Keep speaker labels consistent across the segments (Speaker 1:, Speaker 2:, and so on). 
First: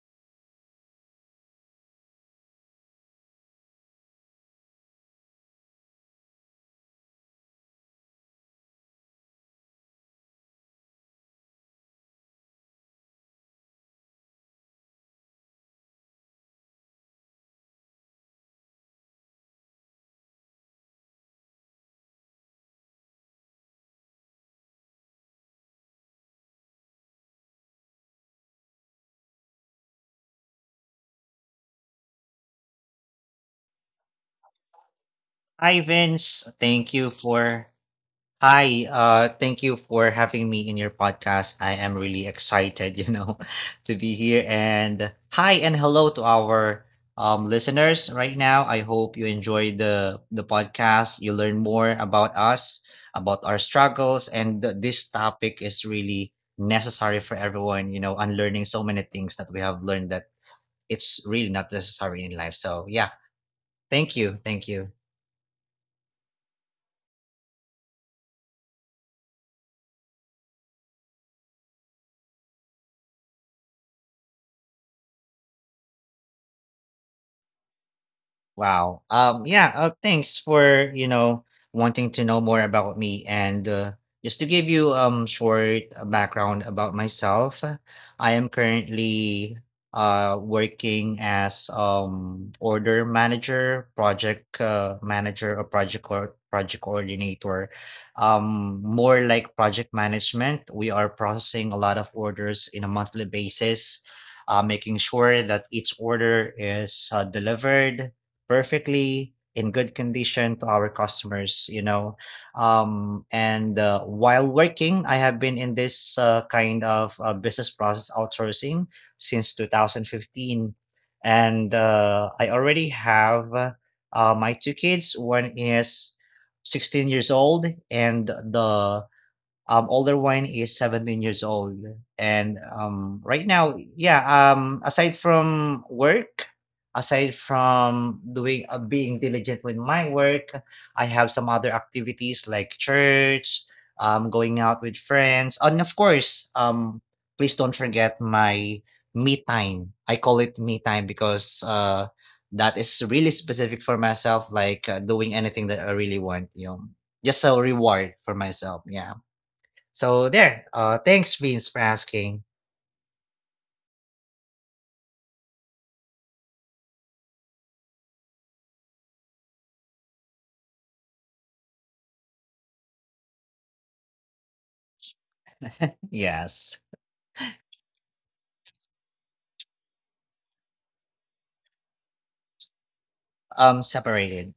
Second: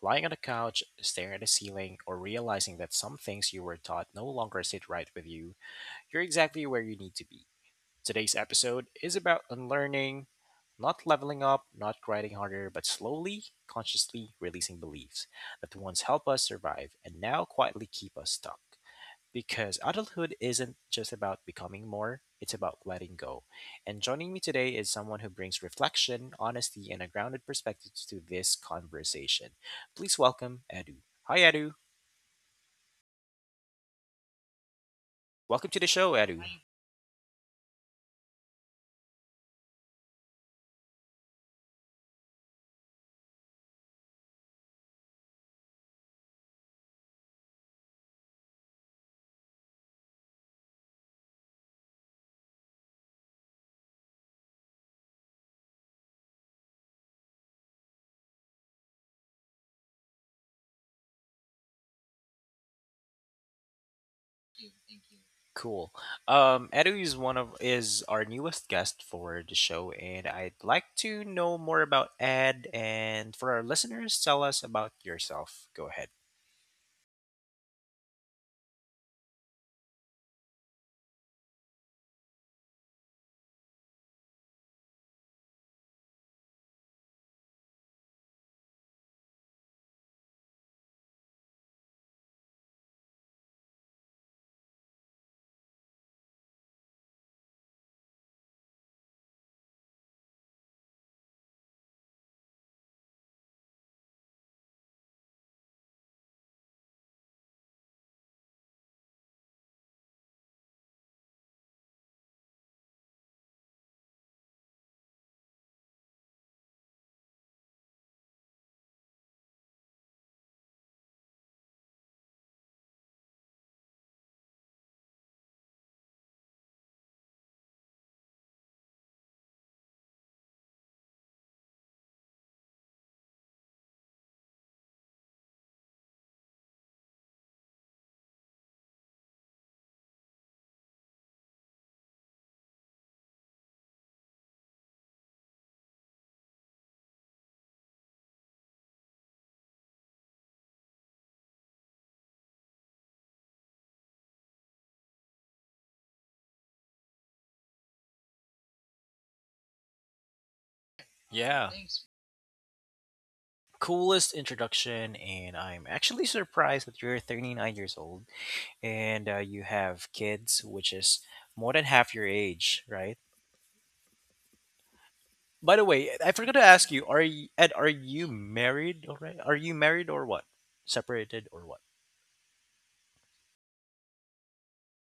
Speaker 1: lying on the couch, staring at the ceiling, or realizing that some things you were taught no longer sit right with you, you're exactly where you need to be. Today's episode is about unlearning, not leveling up, not grinding harder, but slowly, consciously releasing beliefs that once helped us survive and now quietly keep us stuck. Because adulthood isn't just about becoming more, it's about letting go. And joining me today is someone who brings reflection, honesty, and a grounded perspective to this conversation. Please welcome Edu. Hi Edu. Welcome to
Speaker 2: Hi
Speaker 1: the show, Edu.
Speaker 2: Vince, thank you for hi. Thank you for having me in your podcast. I am really excited, to be here. And hi and hello to our listeners right now. I hope you enjoyed the podcast. You learn more about us, about our struggles, and this topic is really necessary for everyone. You know, unlearning so many things that we have learned that it's really not necessary in life. So yeah, thank you, thank you.
Speaker 1: Cool. Edu is one of is our newest guest for the show, and I'd like to know more about Ed. And for our listeners, tell us about yourself. Go ahead.
Speaker 2: Wow. Yeah, Thanks for, you know, wanting to know more about me. And just to give you short background about myself, I am currently working as order manager, project manager or project coordinator. More like project management. We are processing a lot of orders in a monthly basis. Making sure that each order is delivered perfectly in good condition to our customers, you know. And While working, I have been in this kind of business process outsourcing since 2015, and I already have my two kids. One is 16 years old and the older one is 17 years old. And right now, yeah, aside from work, aside from doing being diligent with my work, I have some other activities like church, going out with friends, and of course, please don't forget my me time. I call it me time because that is really specific for myself, like doing anything that I really want, you know, just a reward for myself. Yeah. So there,
Speaker 1: Yeah.
Speaker 2: thanks Vince for asking.
Speaker 1: Coolest introduction, and I'm actually surprised that you're 39 years old, and you have kids, which is more than half your age, right? By the way, I forgot to ask you. Are
Speaker 2: Yes.
Speaker 1: you ed, are you married already? Are you married, or what? Separated, or what?
Speaker 2: Separated.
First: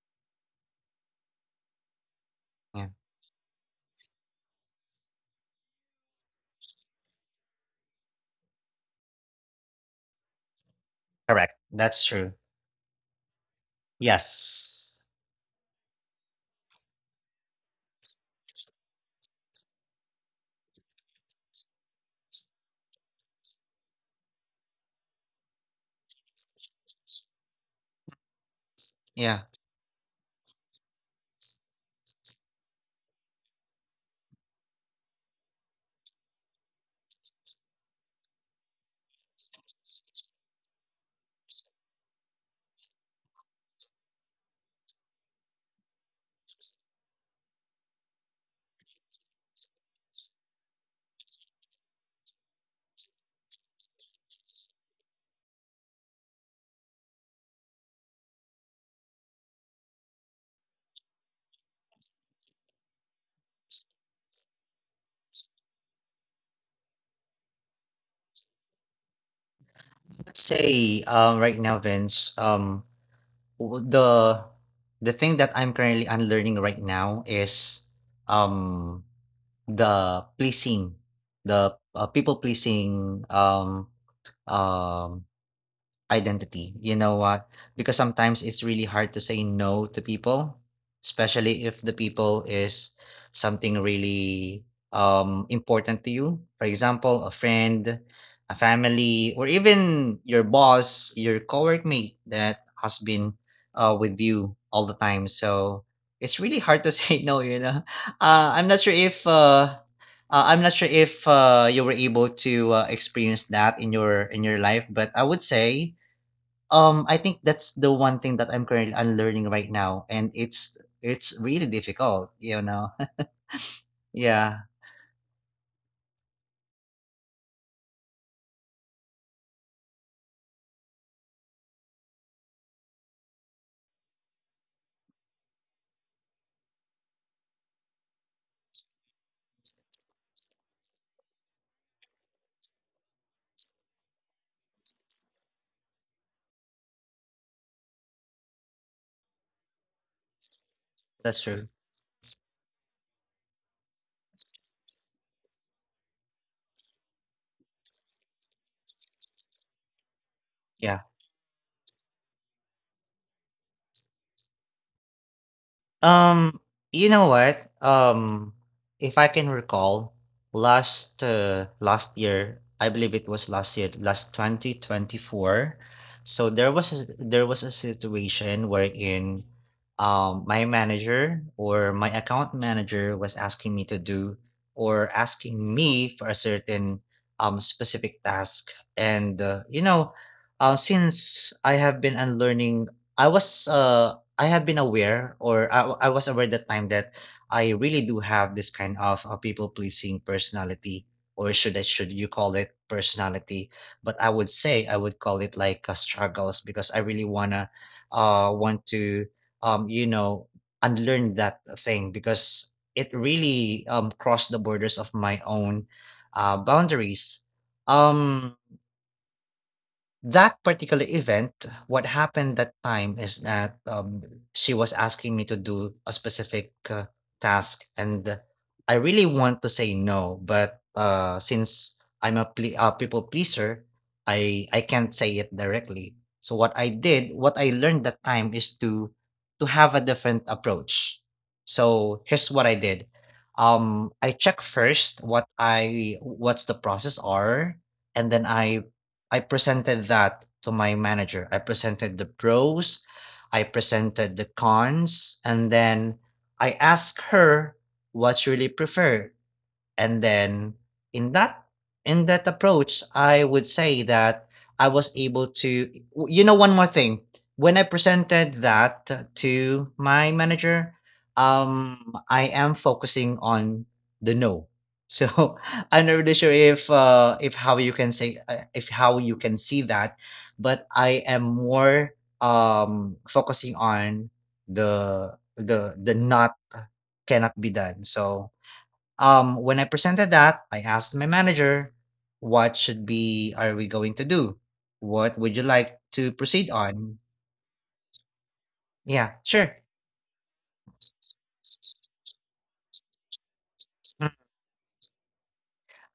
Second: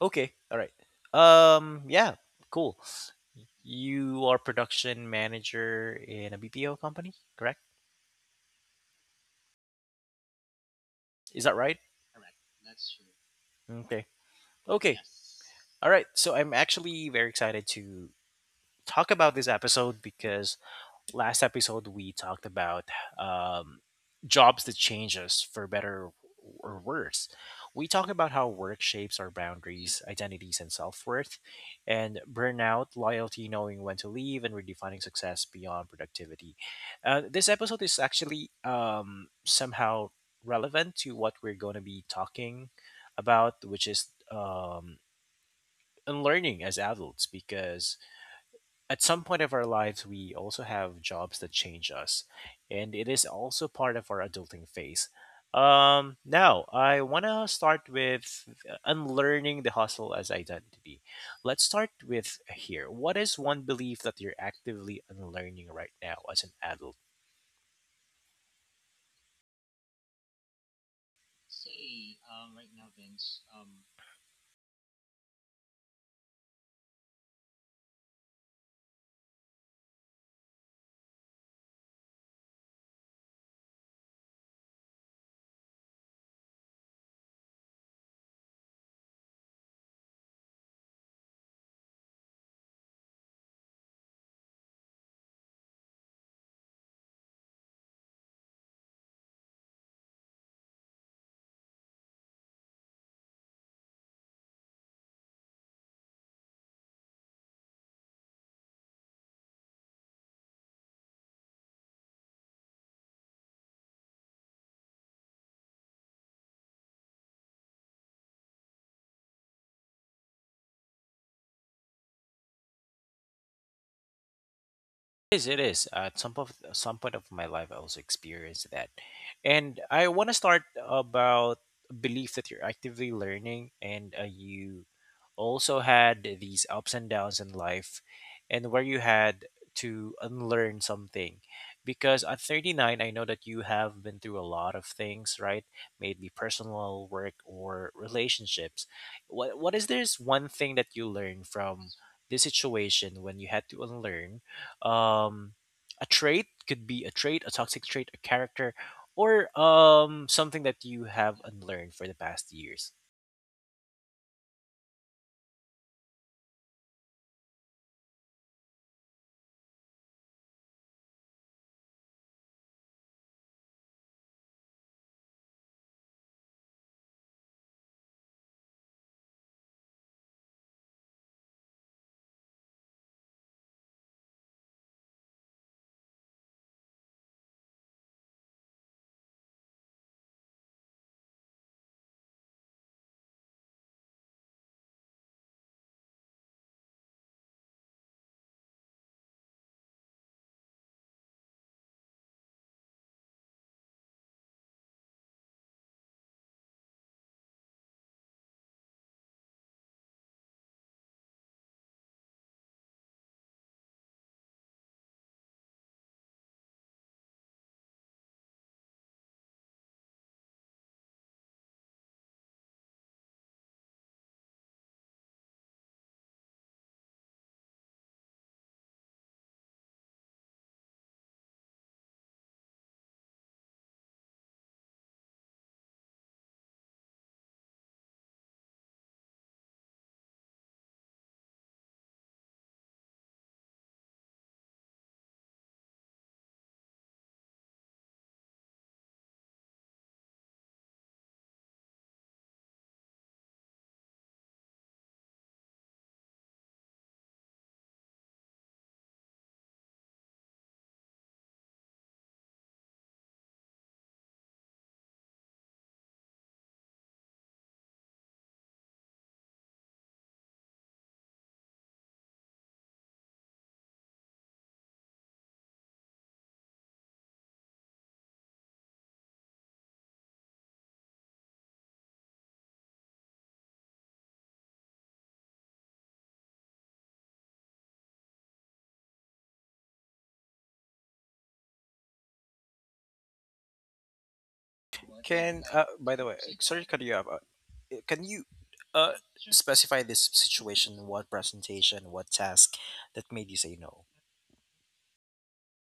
Speaker 1: Okay, all right. um yeah cool.
Speaker 2: Yeah.
Speaker 1: You are production manager in a BPO company, correct? Is that
Speaker 2: Correct,
Speaker 1: right?
Speaker 2: that's true.
Speaker 1: Okay. Okay,
Speaker 2: Yes.
Speaker 1: yes. All right, so I'm actually very excited to talk about this episode, because last episode we talked about, um, jobs that change us for better or worse. We talked about how work shapes our
Speaker 2: Yeah.
Speaker 1: boundaries, identities, and self worth, and burnout, loyalty, knowing when to leave, and redefining success beyond productivity. This episode is actually somehow relevant to what we're going to be talking about, which is, um, unlearning as adults, because at some point of our lives, we also have jobs that change us, and it is also part of our adulting phase. Now, I want to start with unlearning the hustle as identity. Let's start with here. What is one belief that you're actively unlearning right now as an adult?
Speaker 2: Let's say
Speaker 1: Say,
Speaker 2: right now,
Speaker 1: right now,
Speaker 2: Vince,
Speaker 1: Vince,
Speaker 2: um, the thing that I'm currently unlearning right now is um the pleasing, the people pleasing um identity, you know what? Because sometimes it's really hard to say no to people, especially if the people is something really important to you. For example, a friend, a family, or even your boss, your coworkmate that has been with you all the time. So it's really hard to say no, you know. Uh, I'm not sure if uh uh, I'm not sure if you were able to experience that in your life, but I would say I think that's the one thing that I'm currently unlearning right now, and it's really difficult, you know? Yeah,
Speaker 1: it is, it is. At some point of my life, I also experienced that, and I want to start about belief that you're actively learning, and you also had these ups and downs in life, and where you had to unlearn something, because at 39, I know that you have been through a lot of things, right? Maybe personal, work, or relationships. What is this one thing that you learned
Speaker 2: that's
Speaker 1: from
Speaker 2: true.
Speaker 1: this situation when you had to unlearn um a trait? Could be a trait, a toxic trait, a character, or something that you
Speaker 2: Yeah.
Speaker 1: have unlearned for the past years.
Speaker 2: Um, you know what? If I can recall, last year, I believe it was last year, last 2024. So there was a situation wherein my manager or my account manager was asking me to do or asking me for a certain specific task and since I have been unlearning, I was uh I have been aware, I was aware that time that I really do have this kind of people pleasing personality, or should I should you call it personality, but I would say I would call it like struggles because I really wanna want to um, you know, unlearn that thing because it really crossed the borders of my own boundaries. Um, that particular event, what happened that time is that, she was asking me to do a specific, task, and I really want to say no, but, since I'm a ple a people pleaser, I can't say it directly. So what I did, what I learned that time is to have a different approach. So here's what I did. I check first what I what's the process are, and then I presented that to my manager. I presented the pros, I presented the cons, and then I asked her what she really prefer. And then in that in that approach, I would say that I was able to, you know, one more thing. When I presented that to my manager, um, I am focusing on the no. So I'm not really sure if how you can say if how you can see that, but I am more focusing on the not cannot be done. So when I presented that, I asked my manager, what should be are we going to do? What would you
Speaker 1: Can
Speaker 2: like to
Speaker 1: by the way,
Speaker 2: proceed
Speaker 1: sorry to
Speaker 2: on?
Speaker 1: cut you off. Can you
Speaker 2: Yeah,
Speaker 1: uh,
Speaker 2: sure.
Speaker 1: specify this situation? What presentation? What task that made you say
Speaker 2: Mm.
Speaker 1: no?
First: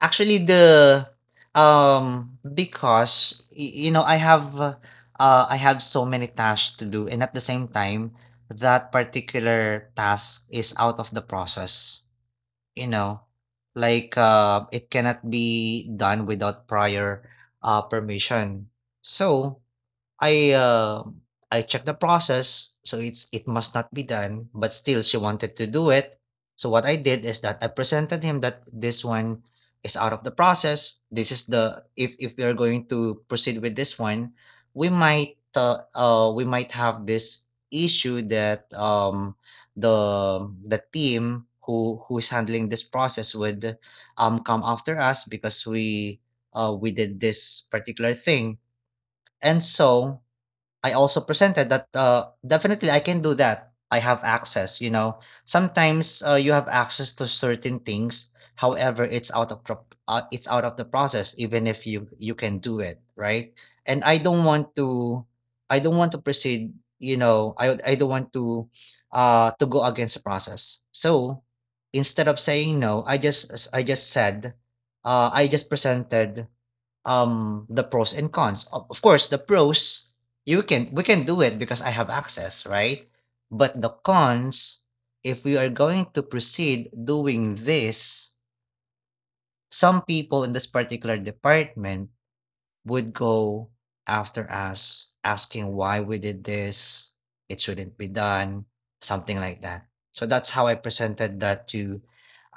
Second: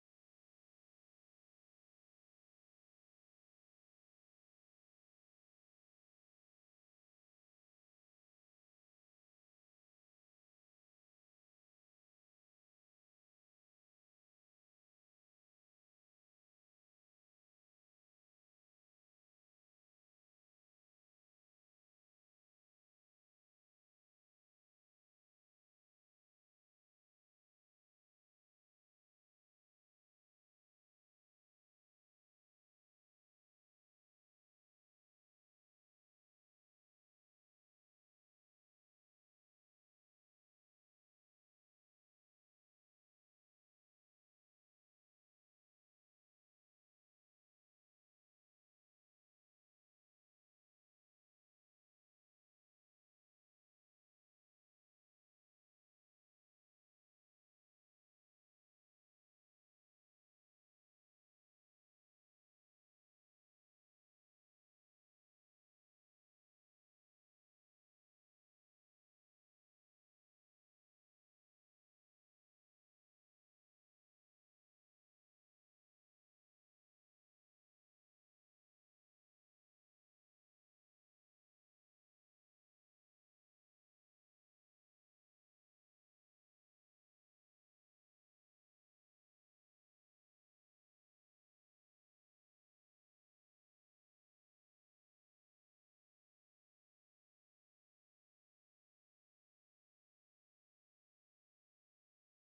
Speaker 2: Actually, the um, because you know I have so many tasks to do, and at the same time, that particular task is out of the process. You know, like it cannot be done without prior permission. So I, um, I checked the process, so it's it must not be done, but still she wanted to do it. So what I did is that I presented him that this one is out of the process. This is the if we are going to proceed with this one, we might have this issue that the team who is handling this process would come after us because we did this particular thing. And so I also presented that, definitely I can do that. I have access, you know. Sometimes, you have access to certain things. However, it's it's out of the process, even if you can do it, right? And I don't want to proceed. You know, I don't want to go against the process. So instead of saying no, I just said, I just presented the pros and cons. Of course, the pros, you can we can do it because I have access, right? But the cons, if we are going to proceed doing this, some people in this particular department would go after us asking why we did this, it shouldn't be done, something like that. So that's how I presented that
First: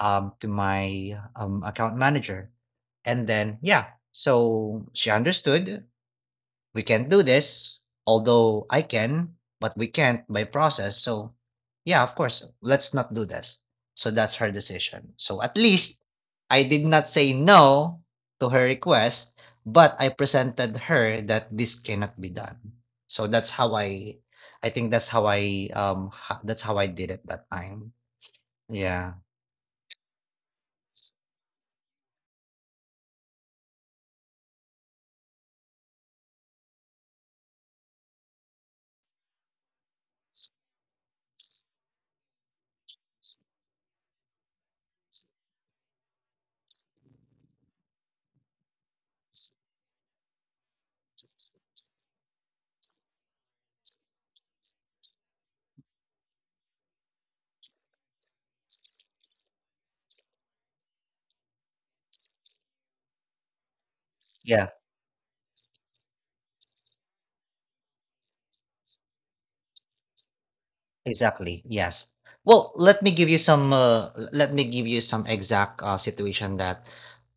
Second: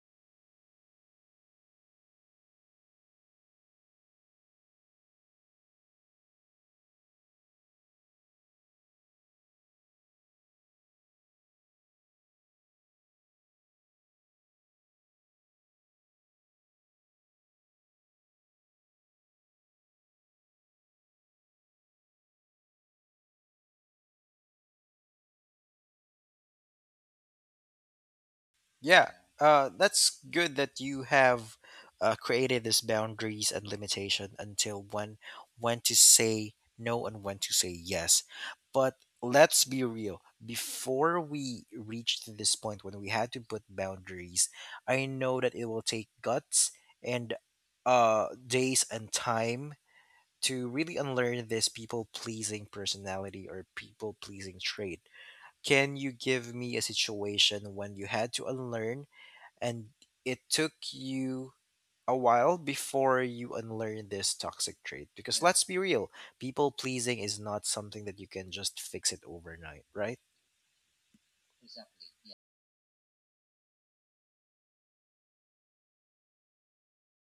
Speaker 2: to my account manager. And then yeah, so she understood we can do this, although I can, but we can't by process. So, yeah, of course, let's not do this. So that's her decision. So at least I did not say no to her request, but I presented her that this cannot be done. So that's how I think that's how I that's how I did it that time.
Speaker 1: Yeah,
Speaker 2: Yeah.
Speaker 1: that's good that you have created these boundaries and limitation until when to say no and when to say yes. But let's be real. Before we reached to this point when we had to put boundaries, I know that it will take guts and days and time to really unlearn this people pleasing personality or people pleasing trait. Can you give me a situation when you had to unlearn, and it took you a while before you unlearn this
Speaker 2: Yeah.
Speaker 1: toxic trait, because let's be real, people pleasing is not something that you can just fix it overnight, right?
Speaker 2: Exactly, yes. Well, let me give you some let me give you some exact situation that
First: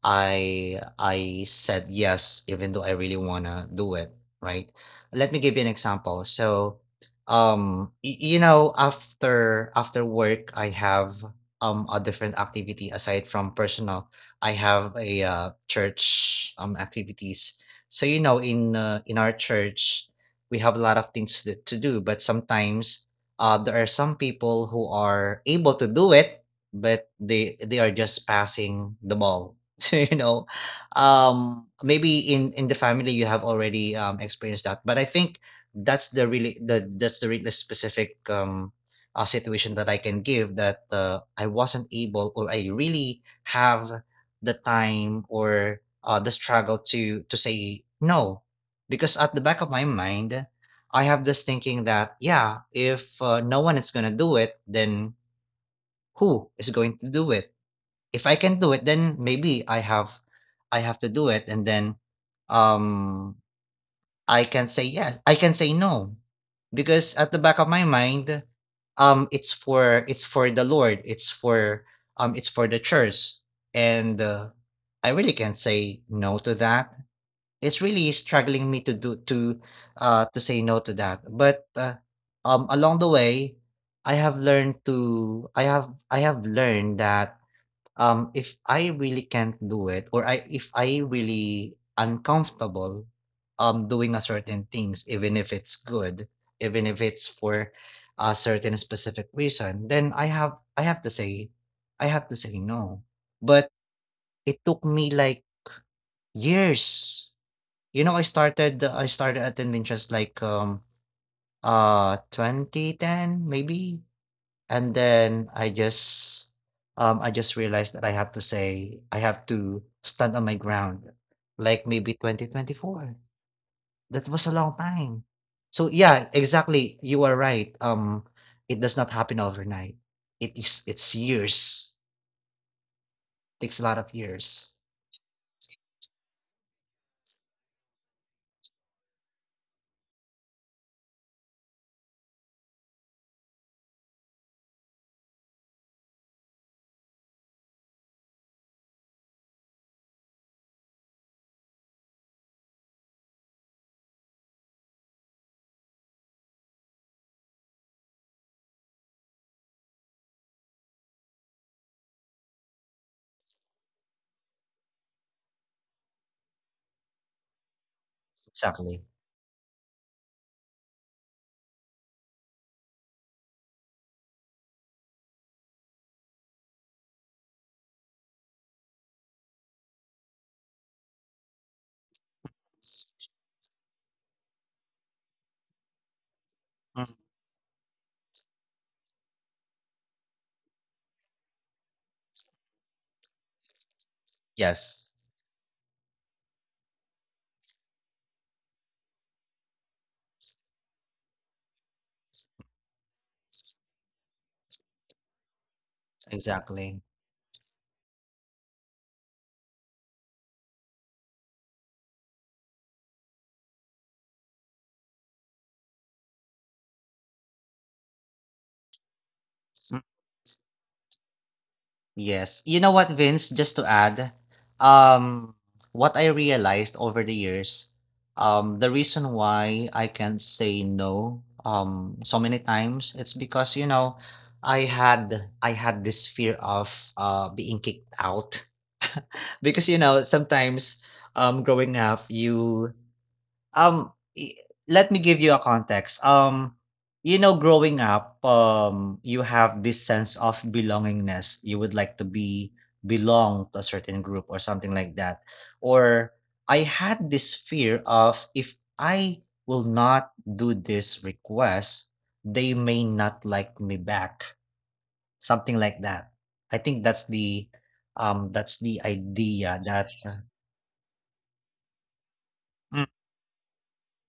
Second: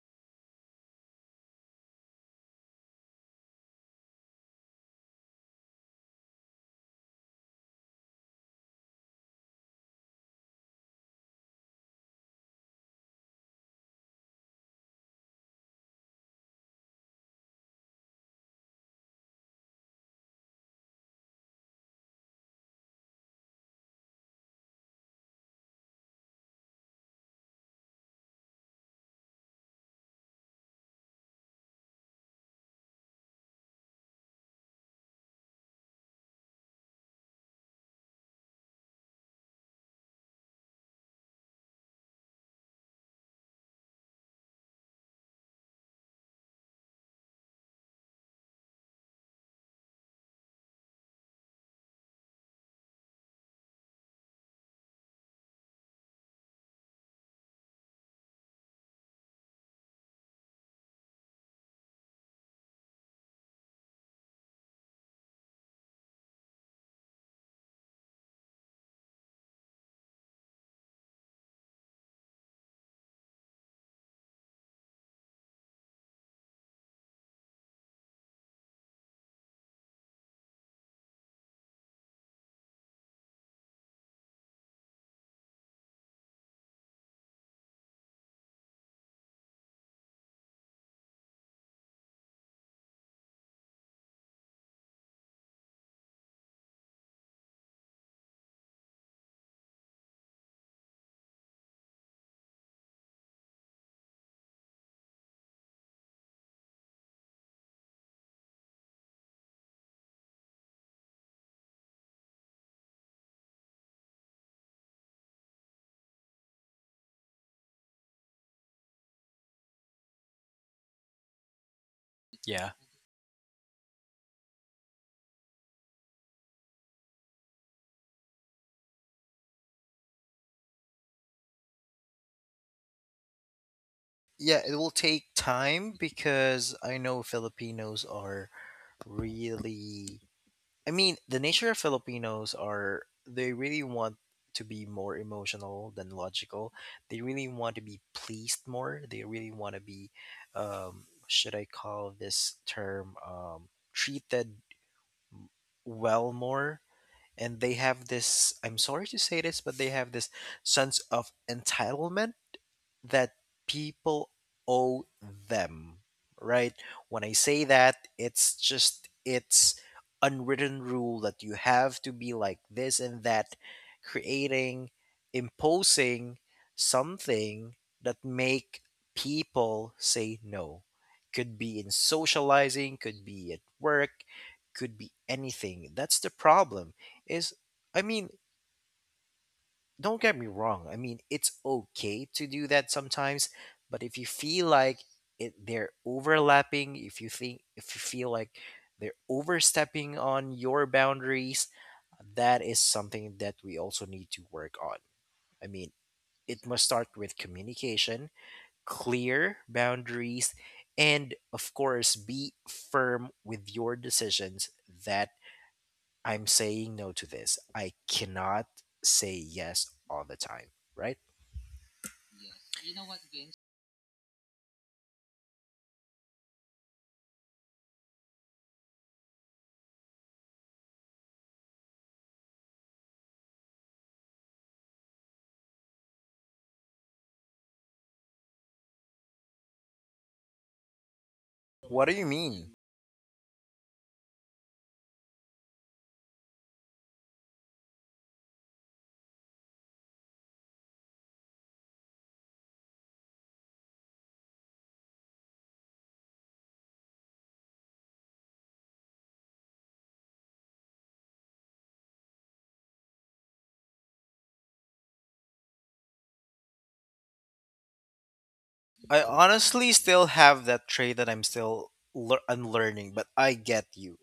Speaker 2: I said yes even though I really wanna do it, right? Let me give you an example. So, um, you know, after work I have a different activity aside from personal. I have a church activities. So, you know, in our church, we have a lot of things to do, but sometimes there are some people who are able to do it, but they are just passing the ball. So you know, maybe in the family you have already experienced that, but I think that's the really the that's the really specific situation that I can give that I wasn't able or I really have the time or the struggle to say no because at the back of my mind I have this thinking that, yeah, if, no one is gonna do it, then who is going to do it? If I can do it, then maybe I have to do it, and then, um, I can say no, because at the back of my mind, it's for the Lord, it's for the church, and, I really can't say no to that. It's really struggling me to say no to that, but, along the way, I have learned that, if I really can't do it or I if I really uncomfortable, doing a certain things, even if it's good, even if it's for a certain specific reason, then I have to say, I have to say no. But it took me, like, years, you know, I started attending just like 2010 maybe, and then I just realized that I have to stand on my ground, like maybe
Speaker 1: Yeah.
Speaker 2: 2024. That was a long time. So yeah, exactly. You are right. It does not happen overnight. It is it's years. Takes a lot of
Speaker 1: Yeah, it
Speaker 2: years.
Speaker 1: will take time, because I know Filipinos are really, I mean, the nature of Filipinos are they really want to be more emotional than logical. They really want to be pleased more. They really want to be, should I call this term, treated well more. And they have this, I'm sorry to say this, but they have this sense of entitlement that people owe them, right? When I say that, it's
Speaker 2: Exactly.
Speaker 1: just it's unwritten rule that you have to be like this and that, creating, imposing something that make people say no. Could be in socializing, could be at work, could be anything. That's the problem.
Speaker 2: Mm.
Speaker 1: Is, I mean, don't get me wrong. I mean, it's okay to do that sometimes, but if you feel like
Speaker 2: Yes,
Speaker 1: it, they're overlapping, if you think, if you feel like they're overstepping on your boundaries, that is something that we also need to work on. I mean, it must
Speaker 2: exactly.
Speaker 1: start with communication, clear boundaries, and of course, be firm with your decisions that I'm saying no to this. I cannot say yes all the time, right?
Speaker 2: Yes. You know what, Vince? Just to add, um, what I realized over the years, the reason why I can't say no so many times, it's because, I had this fear of being kicked out. Because, sometimes growing
Speaker 1: What do
Speaker 2: up,
Speaker 1: you mean?
Speaker 2: you um, I let me give you a context. Growing up, you have this sense of belongingness. You would like to be belong to a certain group or something like that. Or I had this fear of if I will not do this request, they may not like me back. Something like that. I think that's the
Speaker 1: I
Speaker 2: idea
Speaker 1: honestly
Speaker 2: that.
Speaker 1: still have that trait that I'm still unlearning, but I get you.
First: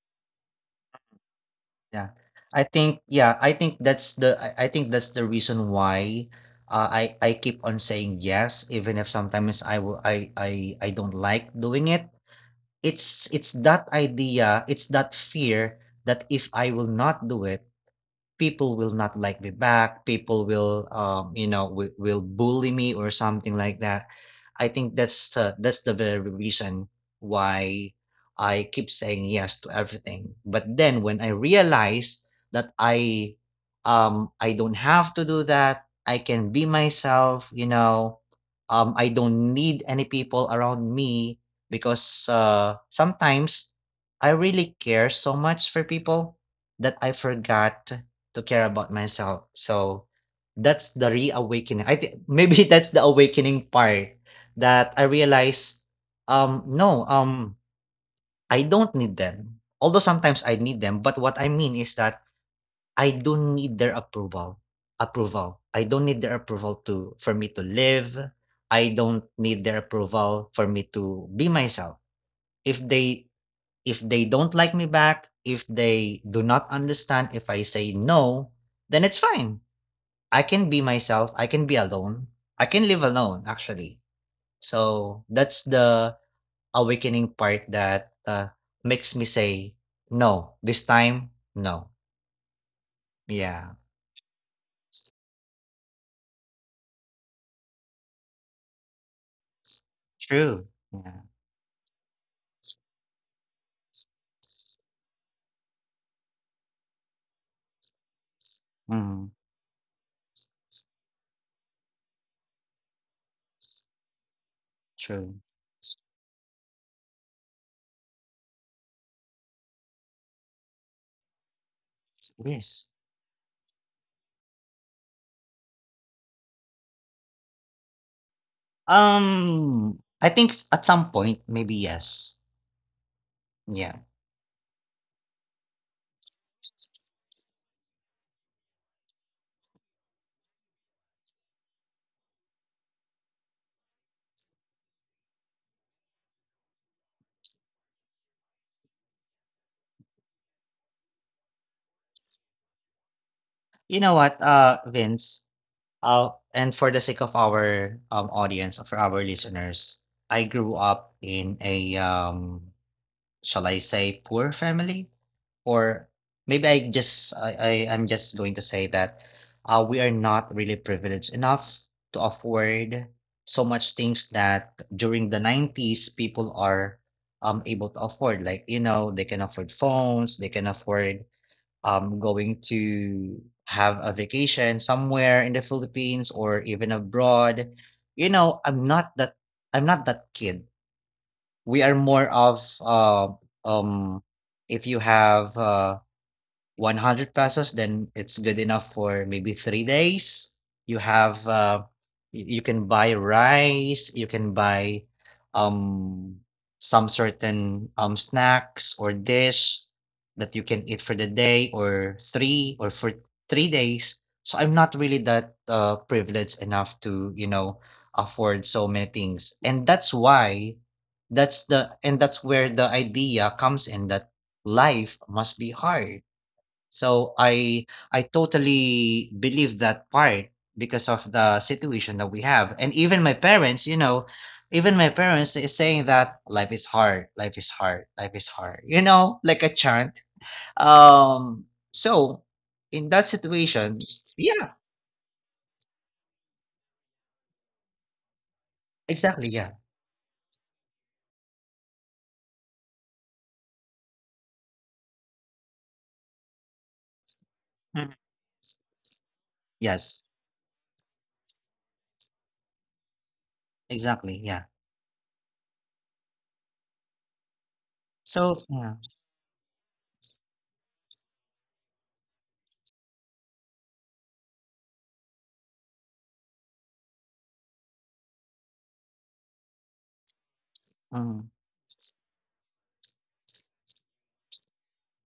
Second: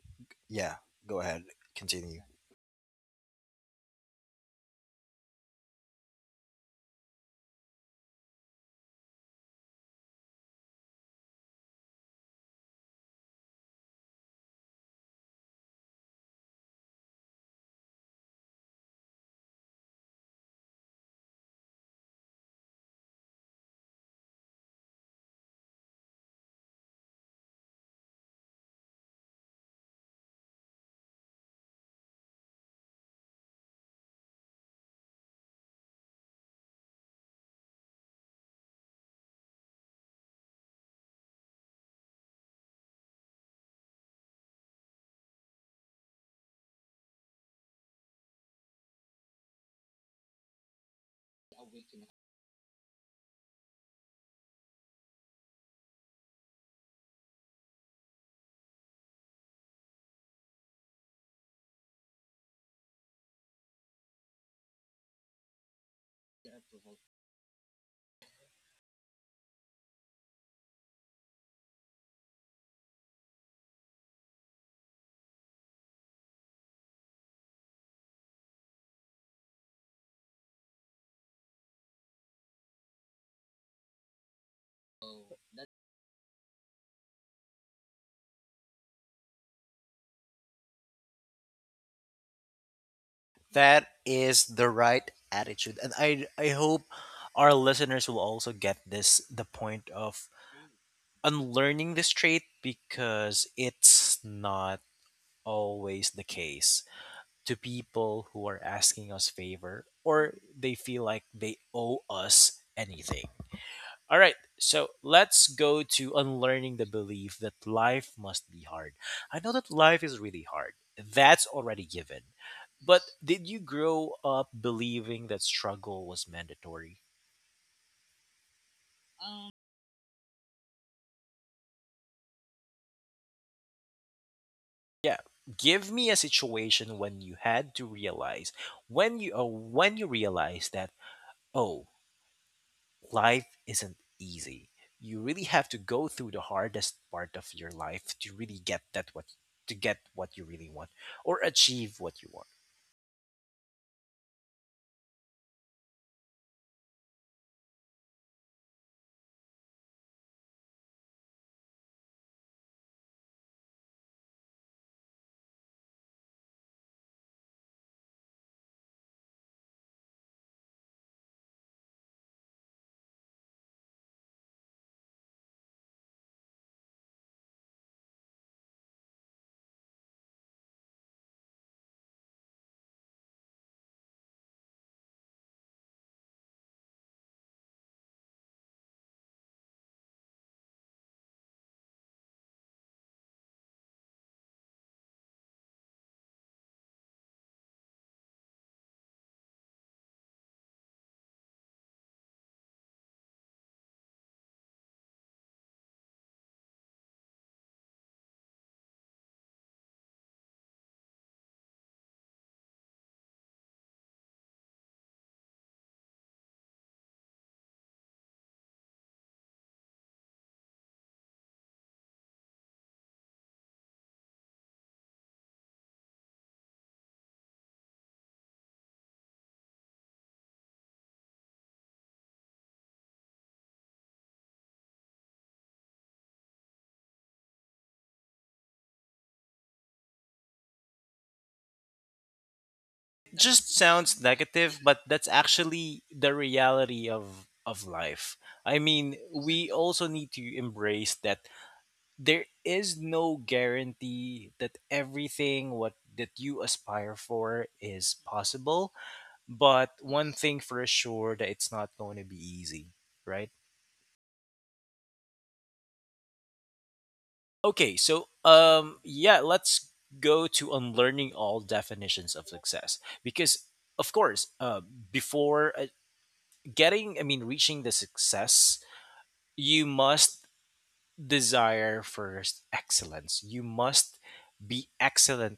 Speaker 1: Yeah, go ahead,
Speaker 2: Yeah.
Speaker 1: continue.
Speaker 2: I think yeah, I think that's the reason why I keep on saying yes even if sometimes I will I don't like doing it. It's that idea, it's that fear that if I will not do it, people will not like me back. People will you know will bully me or something like that. I think that's the very reason why I keep saying yes to everything. But then when I realize that I don't have to do that. I can be myself. I don't need any people around me because sometimes I really care so much for people that I forgot to care about myself. So that's the reawakening. I think maybe that's the awakening part that I realize, no, I don't need them. Although sometimes I need them, but what I mean is that I don't need their approval. Approval. I don't need their approval to for me to live. I don't need their approval for me to be myself. If they don't like me back, if they do not understand if I say no, then it's fine. I can be myself, I can be alone, I can live alone actually. So that's the awakening part that makes me say, "No, this time, no." Yeah.
Speaker 1: That is the right attitude, and I hope our listeners will also get this the point of
Speaker 2: True. Yeah.
Speaker 1: unlearning this trait, because it's not always the case to people who are asking us
Speaker 2: Mhm.
Speaker 1: favor or they feel like they owe us anything. All right. So
Speaker 2: True.
Speaker 1: let's go to unlearning the belief that life must be hard. I know that life is really hard. That's already given.
Speaker 2: It is.
Speaker 1: But did you grow up believing that struggle was mandatory?
Speaker 2: I think s at some point, maybe yes. Yeah.
Speaker 1: Yeah. Give me a situation when you had to realize, when you realize that, oh, life isn't easy. You really have to go through the hardest part of your life to really get that what, to get what you really want or achieve what you want.
Speaker 2: You know what, Vince, and for the sake of our, audience, for our listeners, I grew up in a, shall I say poor family? Or maybe I'm just going to say that we are not really privileged enough to afford so much things that during the 90s people are able to afford. Like, they can afford phones, they can afford going to have a vacation somewhere in the Philippines or even abroad. you know I'm not that I'm not that kid. We are more of, um, if you have, 100 pesos, then it's good enough for maybe 3 days. You have, you can buy rice, you can buy, um, some certain, snacks or dish that you can eat for the day, or 3, or for 3 days. So I'm not really that, privileged enough to, you know, afford so many things. And that's why that's where the idea comes in that life must be hard, so I totally believe that part because of the situation that we have. And even my parents, you know, even my parents is saying that life is hard, life is hard, life is hard. Like a chant. Um so in that
Speaker 1: Just
Speaker 2: situation.
Speaker 1: sounds negative,
Speaker 2: Yeah,
Speaker 1: but that's actually the reality of life. I mean,
Speaker 2: exactly,
Speaker 1: we
Speaker 2: yeah.
Speaker 1: also need to embrace that there is no guarantee that everything what that you aspire for is
Speaker 2: Mhm.
Speaker 1: possible, but
Speaker 2: Yes,
Speaker 1: one thing for sure that it's not going to be easy, right?
Speaker 2: exactly, yeah.
Speaker 1: Okay, so,
Speaker 2: So yeah.
Speaker 1: let's go to unlearning all definitions of success, because of course, before getting, I mean, reaching the success, you must
Speaker 2: Mm.
Speaker 1: desire first excellence. You must be excellent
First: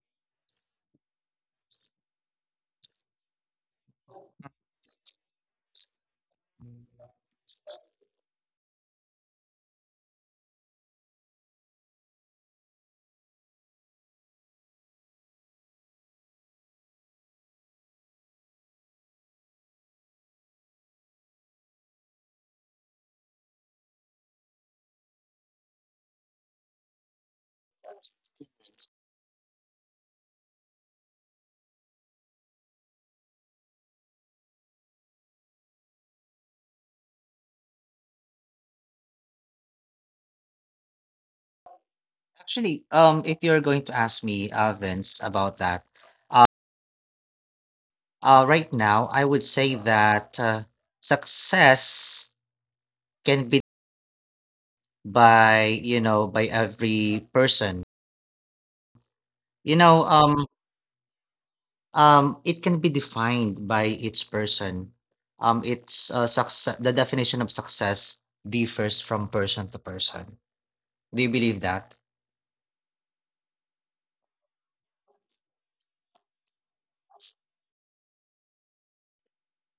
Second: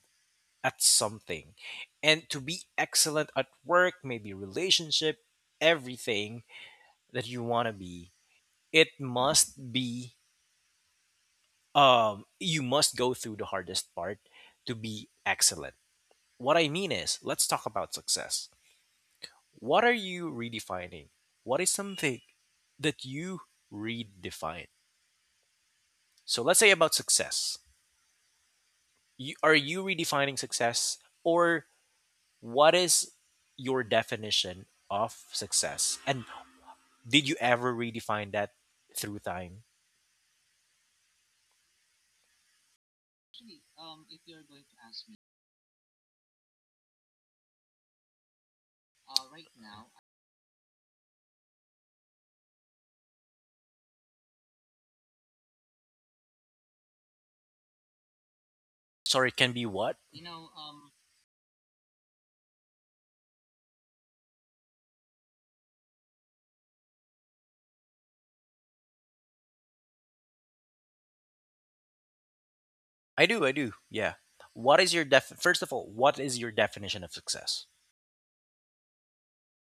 Speaker 1: at something, and to be excellent at work, maybe relationship, everything that you want to be, it must be, you must go through the hardest part to be excellent. What I mean is, let's talk about success. What are you redefining? What is something that you redefine? So let's say about success. You, are you redefining success, or what is your definition of success? And did you ever redefine that through time?
Speaker 2: Actually, if you're going to ask me, Vince, about that. Right now, I would say that success can be by every person.
Speaker 1: Sorry, can be what?
Speaker 2: You know, um, it can be defined by each person. It's success. The definition of success differs from person to person. Do you believe that?
Speaker 1: I do, I do. Yeah. What is your def, first of all, what is your definition of success?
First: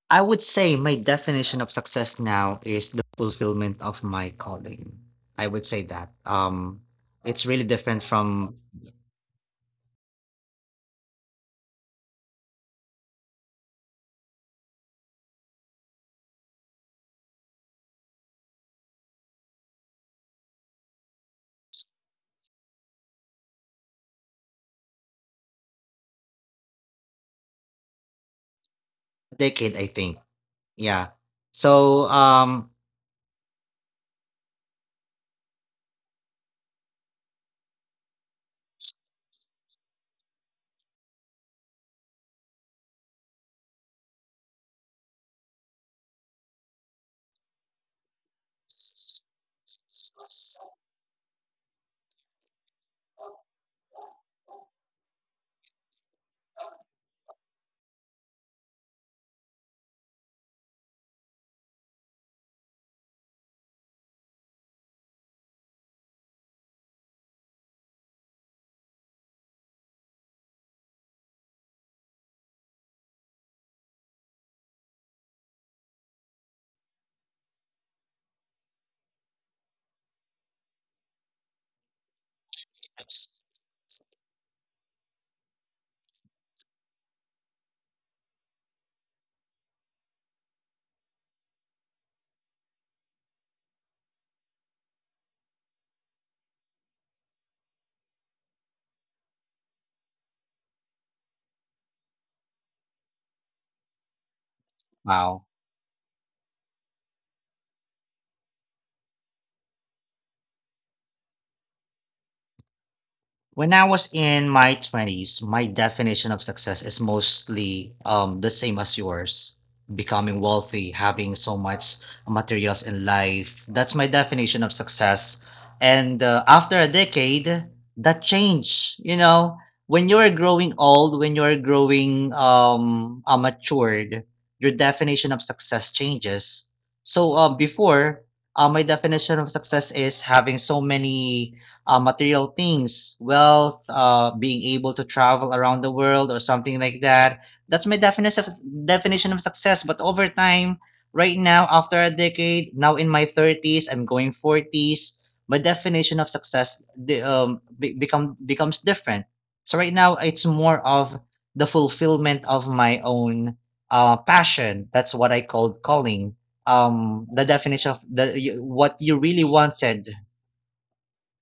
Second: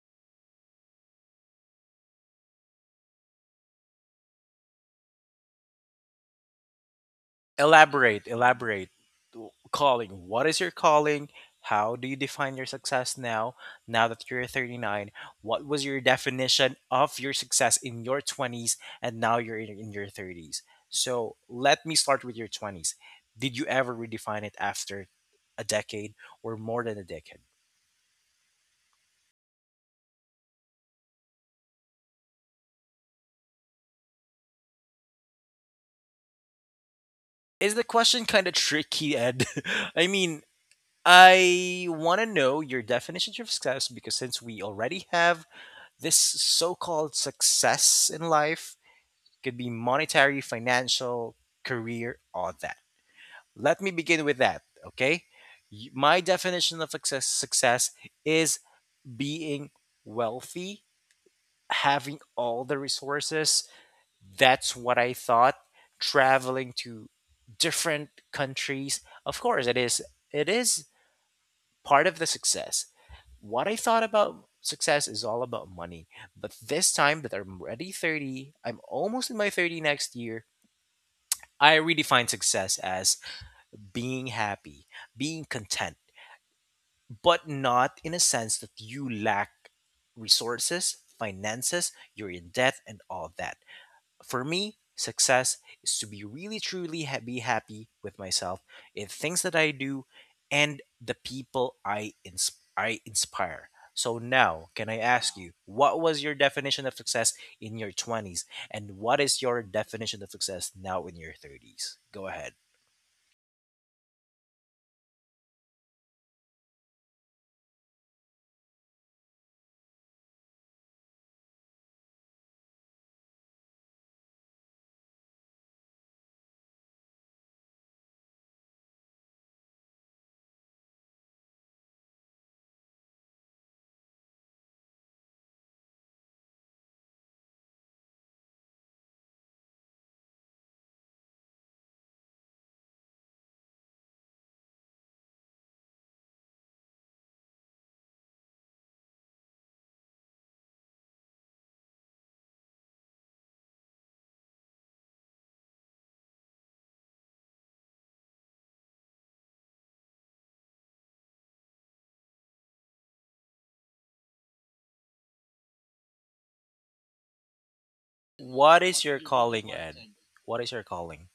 Speaker 2: I would say my definition of success now is the fulfillment of my calling. I would say that. It's really different
Speaker 1: Elaborate,
Speaker 2: from
Speaker 1: elaborate. Calling, what is your calling? How do you define your success now, now that you're 39? What was your definition of your success in your 20s, and now you're in your 30s? So let me start with your 20s. Did you ever redefine it after a decade or more than a decade?
Speaker 2: a decade, I think. Yeah. So,
Speaker 1: Is the question kind of tricky, ed? I mean, I want to know your definition of success, because since we already have this so-called success in life, could be monetary, financial, career, all that. Let me begin with that, okay? My definition of success, success is being wealthy, having all the resources. That's what I thought. Traveling to different countries, of course, it is. It is part of the success. What I thought about success is all about money. But this time that I'm already 30, I'm almost in my 30 next year, I redefine success as being happy, being content, but not in a sense that you lack resources, finances, you're in debt, and all that. For me, success is to be really truly be happy with myself in things that I do and the people I I inspire. So now, can I ask
Speaker 2: wow.
Speaker 1: you, what was your definition of success in your 20s, and what is your definition of success now in your 30s? Go ahead.
Speaker 2: When I was in my 20s, my definition of success is mostly the same as yours, becoming wealthy, having so much materials in life. That's my definition of success. And after a decade, that changed. When you're growing old, when you're growing matured, your definition of success changes. So before, my definition of success is having so many material things, wealth, being able to travel around the world or something like that. That's my definition of success. But over time, right now, after a decade, now in my 30s, I'm going 40s. My definition of success the, be- become becomes different. So right now, it's more of the fulfillment of my own passion. That's what I called calling. The definition of
Speaker 1: What
Speaker 2: what
Speaker 1: is
Speaker 2: you
Speaker 1: your
Speaker 2: really
Speaker 1: calling,
Speaker 2: wanted.
Speaker 1: Ed? What is your calling?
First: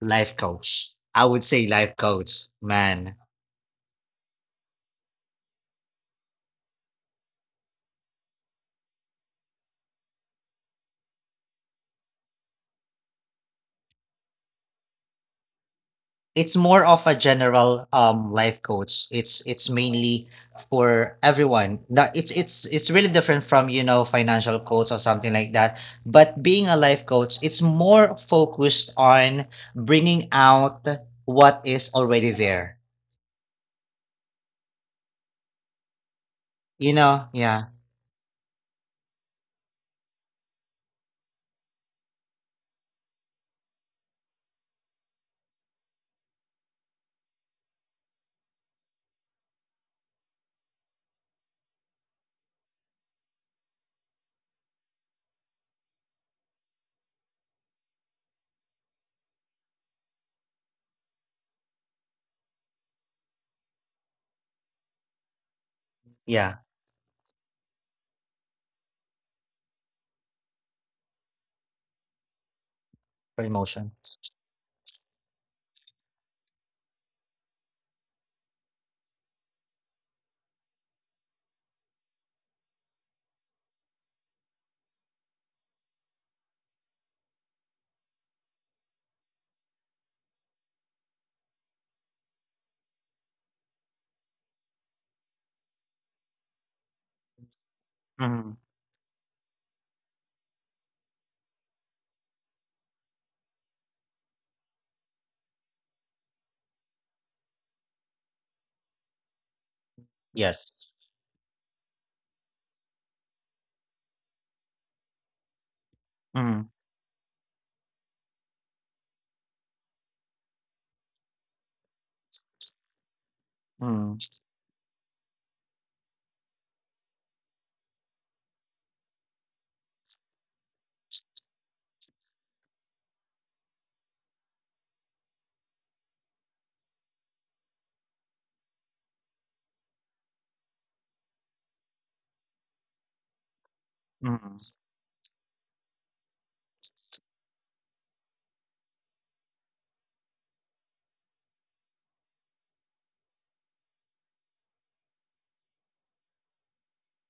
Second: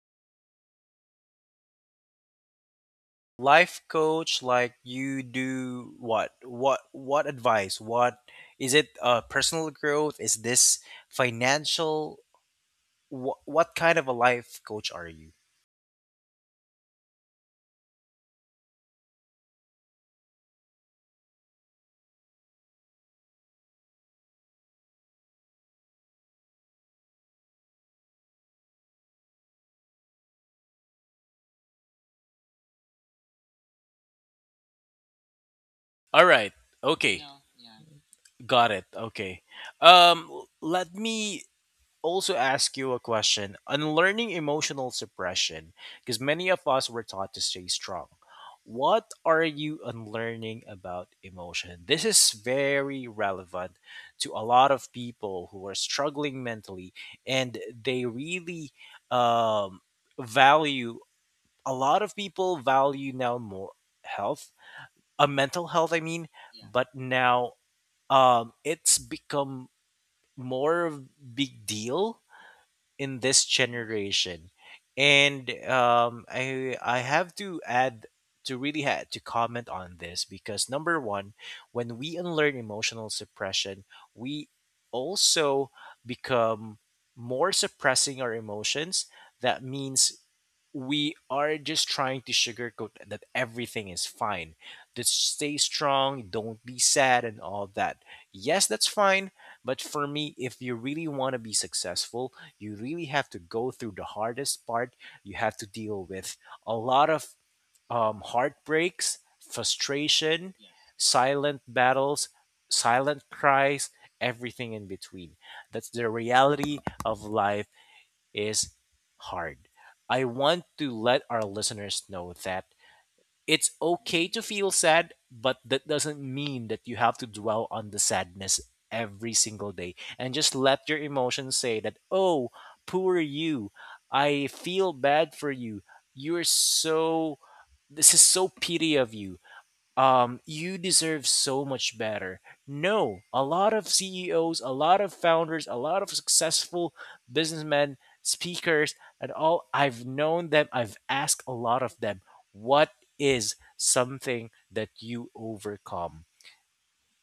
Speaker 2: Life coach. I would say life coach, man.
Speaker 1: Life coach, like you do what? What advice, what is it, personal growth? Is this financial? What kind of a life coach are you?
Speaker 2: It's more of a general life coach. It's mainly for everyone. That it's really different from financial coach or something like that. But being a life coach, it's more focused on bringing out what is already there.
Speaker 1: All right. Okay.
Speaker 2: Yeah.
Speaker 1: Yeah. Got it. Okay. Let me also ask you a question. Unlearning emotional suppression, because many of us were taught to stay strong. What are you unlearning about emotion? This is very relevant to a lot of people who are struggling mentally, and they really um, value, a lot of people value now more health, a mental health, I mean,
Speaker 2: Yeah,
Speaker 1: but now it's become more of big deal in
Speaker 2: for
Speaker 1: this
Speaker 2: emotions.
Speaker 1: generation, and I have to add to really had to comment on this, because number one, when we unlearn emotional suppression, we also become more suppressing our emotions. That means we are just trying to sugarcoat that everything is fine. Just stay strong, don't be sad, and all that.
Speaker 2: Mhm.
Speaker 1: Yes, that's fine. But for me, if you really want to be successful, you really have to go through the hardest part. You have to deal with a lot of heartbreaks, frustration,
Speaker 2: Yes.
Speaker 1: silent battles, silent cries, everything in between. That's the
Speaker 2: Mm-hmm.
Speaker 1: reality of life is hard. I want to let our listeners know that it's okay to feel sad, but that doesn't mean that you have to dwell on the sadness every single day and just let your emotions say that, oh, poor you. I feel bad for you. You're so, this is so pity of you. You deserve so much better. No, a lot of CEOs,
Speaker 2: Mm-hmm.
Speaker 1: a lot of founders, a lot of successful businessmen, speakers, and all I've known them, I've asked a lot of them, what is something that you overcome?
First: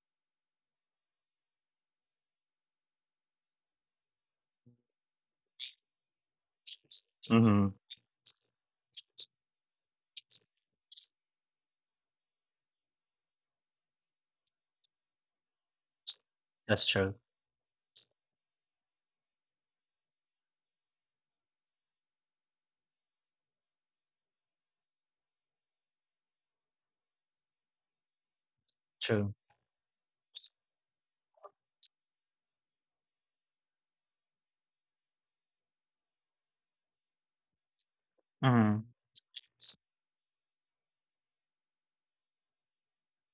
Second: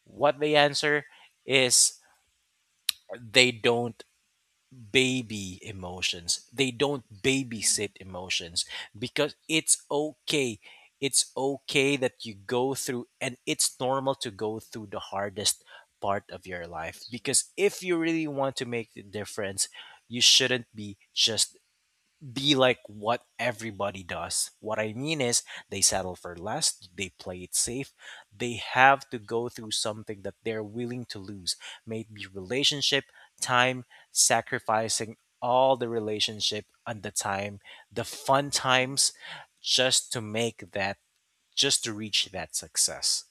Speaker 1: What they answer is they don't baby emotions. They don't
Speaker 2: Mm-hmm.
Speaker 1: babysit emotions because it's okay. It's okay that you go through, and it's normal to go through the hardest part of your
Speaker 2: That's
Speaker 1: life.
Speaker 2: true.
Speaker 1: Because if you really want to make the difference, you shouldn't be just be like what everybody does. What I mean is they settle for less, they play it safe, they have to
Speaker 2: True.
Speaker 1: go through something that they're willing to lose, maybe relationship, time, sacrificing all the relationship and the time, the fun
Speaker 2: Mm-hmm.
Speaker 1: times just to make that just to reach that success.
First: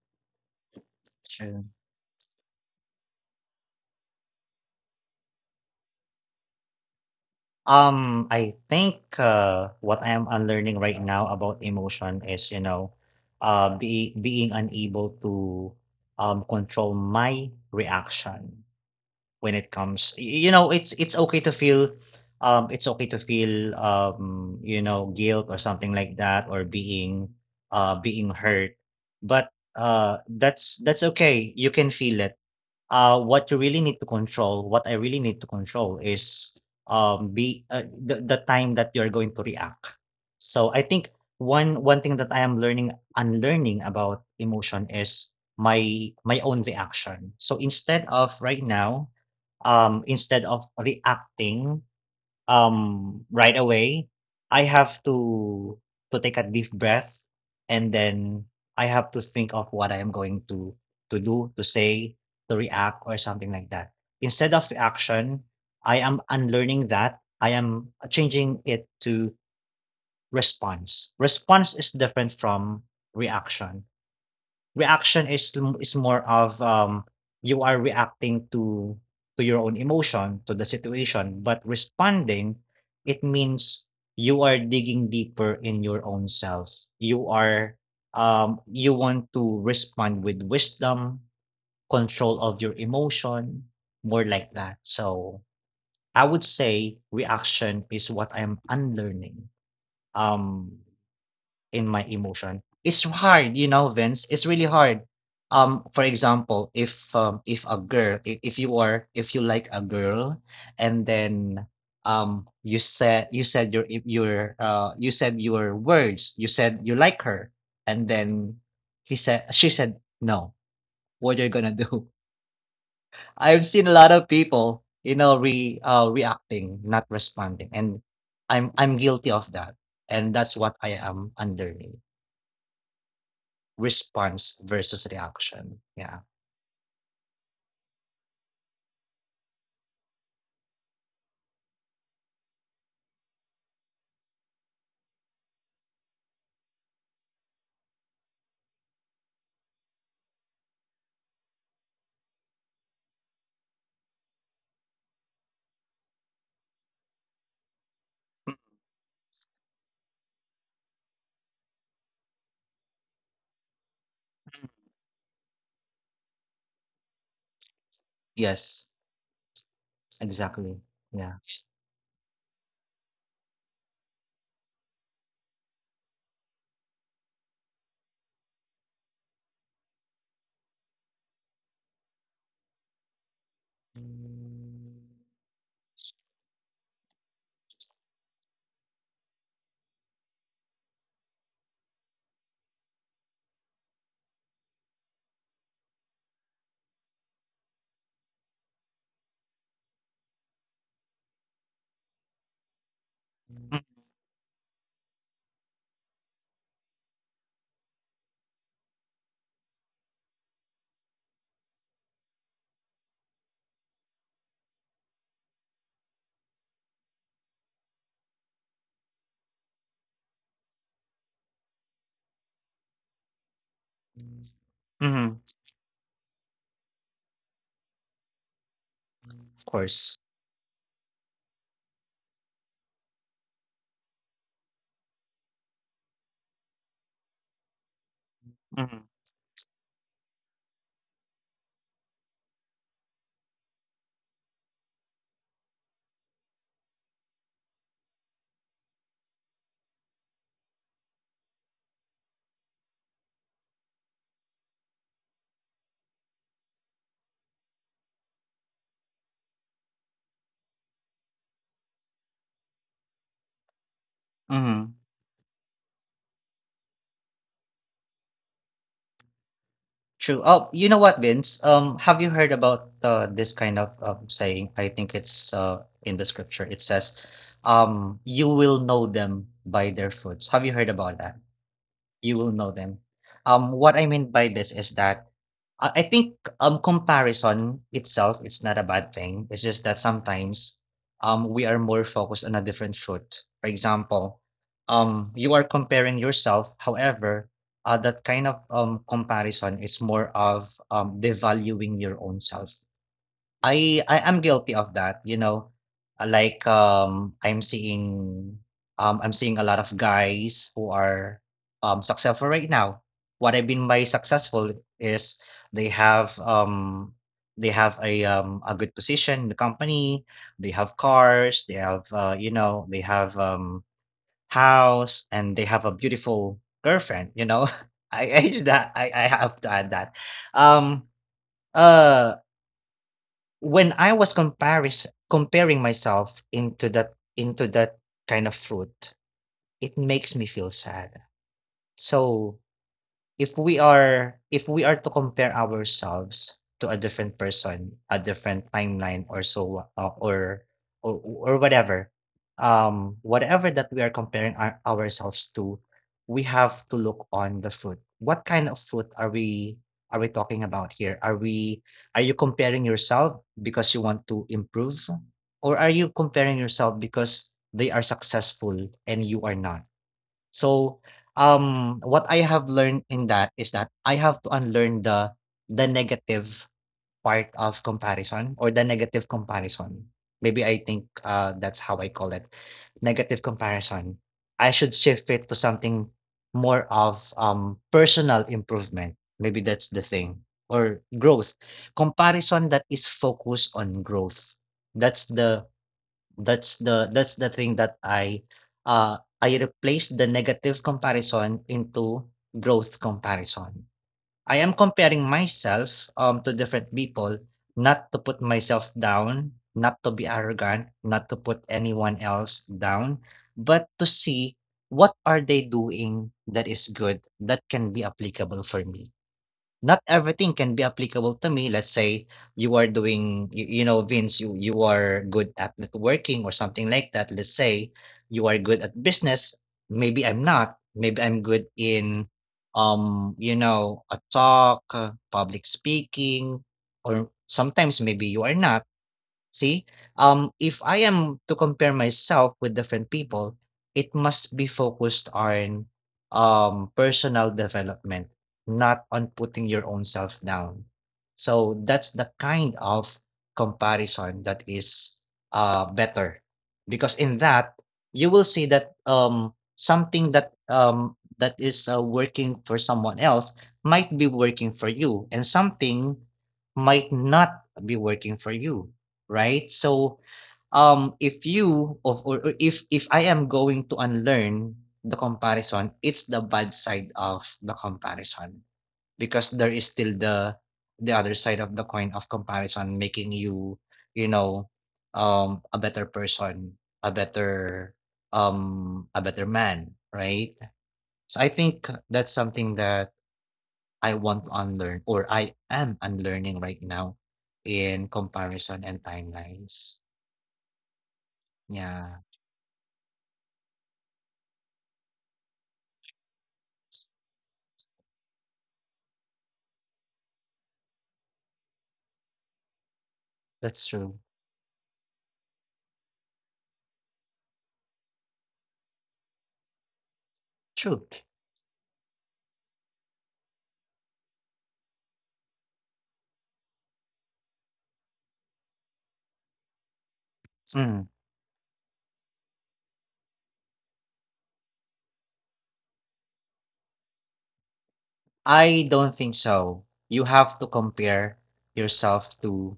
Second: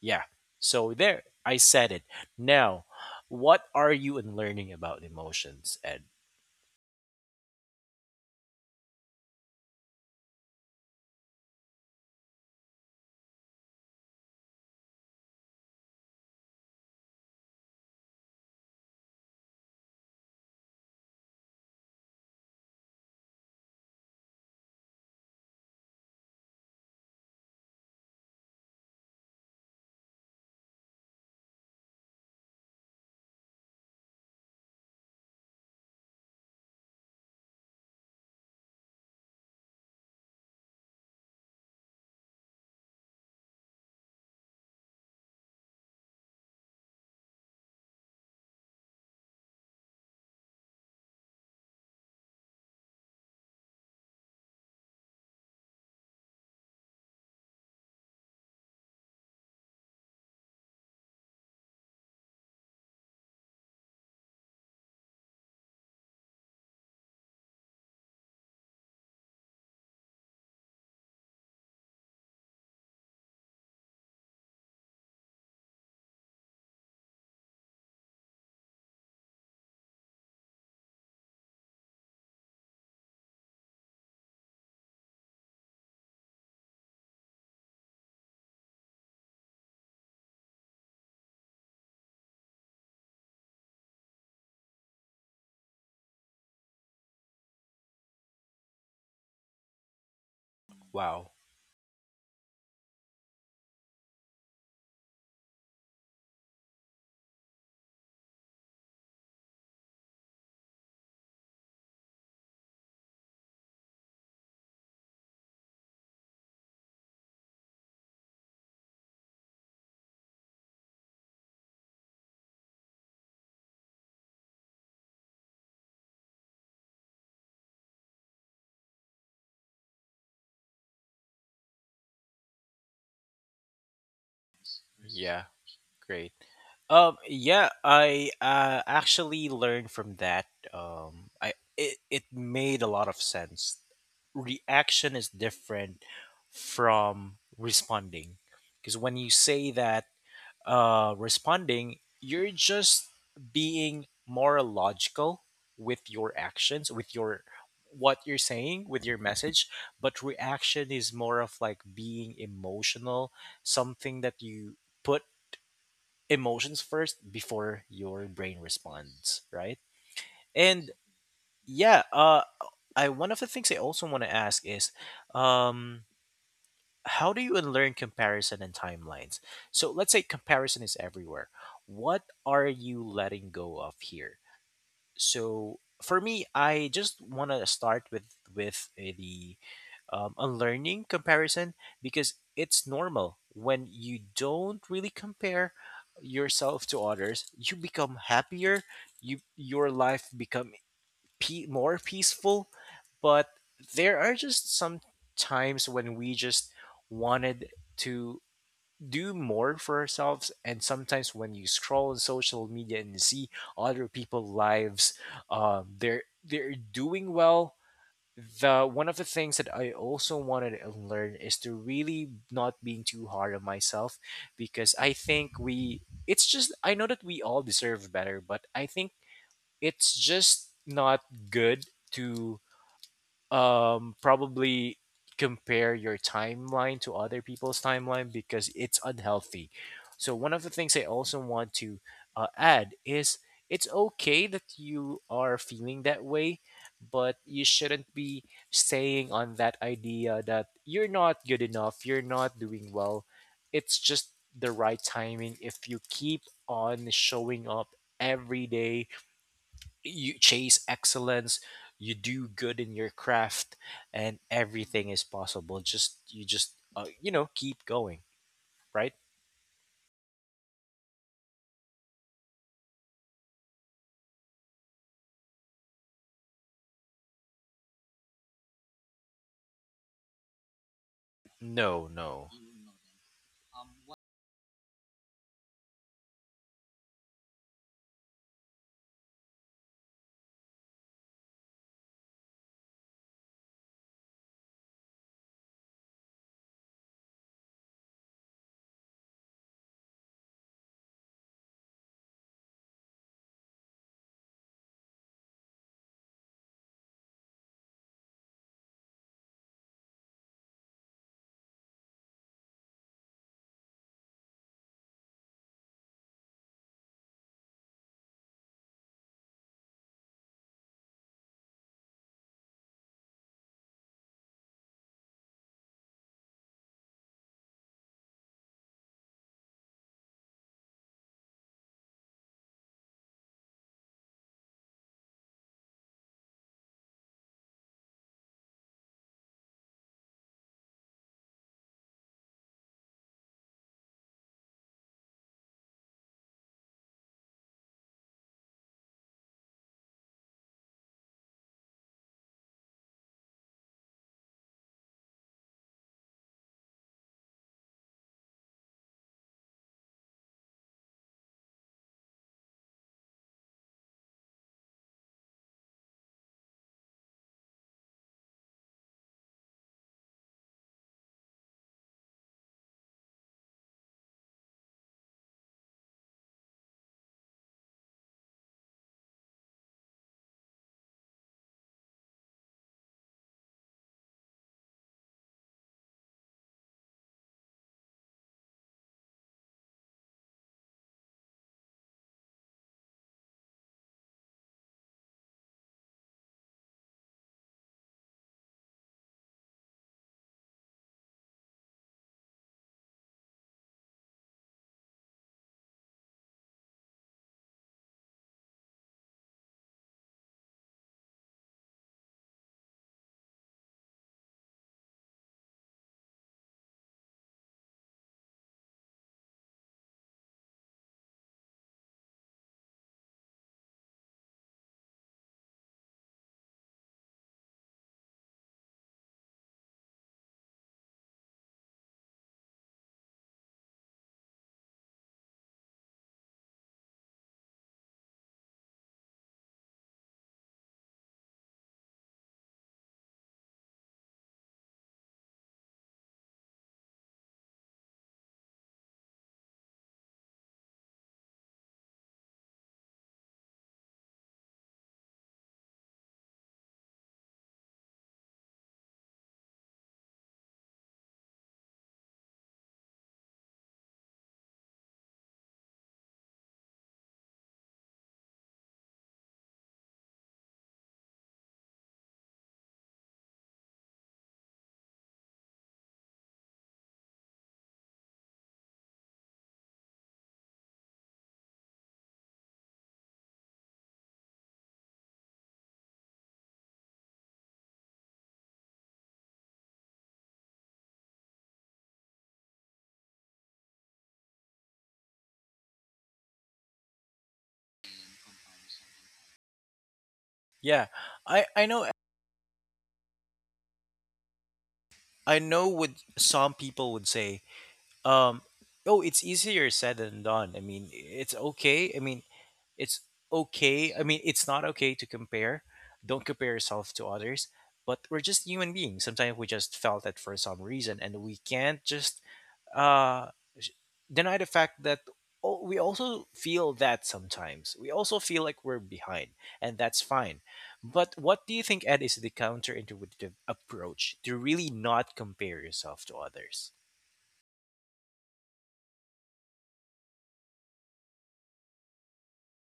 Speaker 1: Yeah. So there I
Speaker 2: True.
Speaker 1: said it. Now, what are you in learning about emotions? And
Speaker 2: I think, what I am unlearning right now about emotion is, you know, be being unable to, control my reaction when it comes, it's okay to feel, guilt or something like that, or being, hurt. But, that's okay. You can feel it. What you really need to control, what I really need to control is, be the time that you're going to react. So I think one thing that I am learning unlearning about emotion is my own reaction. So instead of reacting right away, I have to take a deep breath, and then I have to think of what I am going to do, to say, to react, or something like that. Instead of reaction, I am unlearning that. I am changing it to response. Response is different from reaction. Reaction is more of, you are reacting to your own emotion, to the situation. But responding, it means you are digging deeper in your own self. You are, you want to respond with wisdom, control of your emotion, more like that. So, I would say reaction is what I'm unlearning. Um
Speaker 1: wow.
Speaker 2: in my emotion. It's hard, you know, Vince. It's really hard. For example, if if you like a girl, and then you said your words. You said you like her, and then he said she said no. What are you gonna do? I've seen a lot of people, re reacting, not responding, and I'm guilty of that, and that's what I am under. Response versus
Speaker 1: Yeah,
Speaker 2: reaction. Yeah.
Speaker 1: great. Yeah, I actually learned from that. I it, it made a lot of sense. Reaction is different from responding because when you say that responding, you're just being more logical with your actions, with your what you're saying, with your message. But reaction is more of like being emotional, something that you put emotions first before your brain
Speaker 2: Yes,
Speaker 1: responds, right?
Speaker 2: exactly.
Speaker 1: And
Speaker 2: Yeah.
Speaker 1: yeah, I one of the things I also want to ask is, um, how do you unlearn comparison and timelines? So let's say comparison is everywhere. What are you letting go of here? So for me I just want to start with with the unlearning comparison because it's normal when you don't really compare yourself to others, you become happier, you your life become pe- more peaceful. But there are just some times when we just wanted to do more for ourselves. And sometimes when you scroll on social media and see other people's lives, they're doing well. The one of the things that I also wanted to learn is to really not being too hard on myself, because I
Speaker 2: Mhm.
Speaker 1: think we it's just I know that we all deserve better, but I think
Speaker 2: Of
Speaker 1: it's
Speaker 2: course.
Speaker 1: just not good to probably compare your timeline to other people's timeline because it's
Speaker 2: Mhm.
Speaker 1: unhealthy. So one of the things I also want to add is it's okay that you are feeling that way, but you shouldn't be staying on that idea that you're not good enough, you're not doing well. It's just the right timing. If you keep on showing up every day, you chase excellence, you do good in your craft, and
Speaker 2: Mhm.
Speaker 1: everything is possible. Just you just you know, keep going, right?
Speaker 2: True. Oh, you know what, Vince? Have you heard about this kind of saying? I think it's in the scripture. It says, "You will know them by their fruits." Have you heard about that?
Speaker 1: No,
Speaker 2: You
Speaker 1: no.
Speaker 2: will know them. What I mean by this is that I think comparison itself is not a bad thing. It's just that sometimes we are more focused on a different foot. For example, you are comparing yourself. However, that kind of comparison is more of devaluing your own self. I am guilty of that. Like I'm seeing a lot of guys who are successful right now. What I mean by successful is they have um they have a good position in the company, they have cars, they have house, and they have a beautiful girlfriend. I do that. I have to add that. Um uh when I was comparis comparing myself into that kind of fruit, it makes me feel sad. So if we are to compare ourselves to a different person, a different timeline, or or or whatever whatever that we are comparing ourselves to. We have to look on the food. What kind of food are we talking about? Here, are you comparing yourself because you want to improve, or are you comparing yourself because they are successful and you are not? So, what I have learned in that is that I have to unlearn the negative part of comparison, or the negative comparison. Maybe I think that's how I call it, negative comparison. I should shift it to something more of personal improvement. Maybe that's the thing or growth. Comparison that is focused on growth. That's the that's the thing that I replaced the negative comparison into growth comparison. I am comparing myself, to different people, not to put myself down, not to be arrogant, not to put anyone else down, but to see what are they doing that is good, that can be applicable for me. Not everything can be applicable to me. Let's say you are doing, you know, Vince, you are good at networking or something like that. Let's say you are good at business. Maybe I'm not. Maybe I'm good in, you know, a talk, public speaking, or sometimes maybe you are not. See, if I am to compare myself with different people, it must be focused on personal development, not on putting your own self down. So that's the kind of comparison that is better, because in that you will see that something that that is working for someone else might be working for you, and something might not be working for you, right? So, if you of or if I am going to unlearn the comparison, it's the bad side of the comparison because there is still the other side of the coin of comparison making you, you know, a better person, a better a better man, right? So I think that's something that I want to unlearn or I am unlearning right now in comparison and timelines.
Speaker 1: Yeah, I know,
Speaker 2: Yeah.
Speaker 1: I know what some people would say. um oh, it's easier said than done. I mean, it's okay, I mean, it's
Speaker 2: That's
Speaker 1: okay, I
Speaker 2: true.
Speaker 1: mean, it's not okay to compare, don't compare yourself to others. But we're just human beings, sometimes we just felt that for some
Speaker 2: True.
Speaker 1: reason, and we can't just uh deny the fact that, oh, we also feel that sometimes. We also feel like we're behind, and that's fine.
Speaker 2: Mm.
Speaker 1: But what do you think, Ed, is the counterintuitive approach to really not compare yourself to others?
Speaker 2: I don't think so. You have to compare yourself to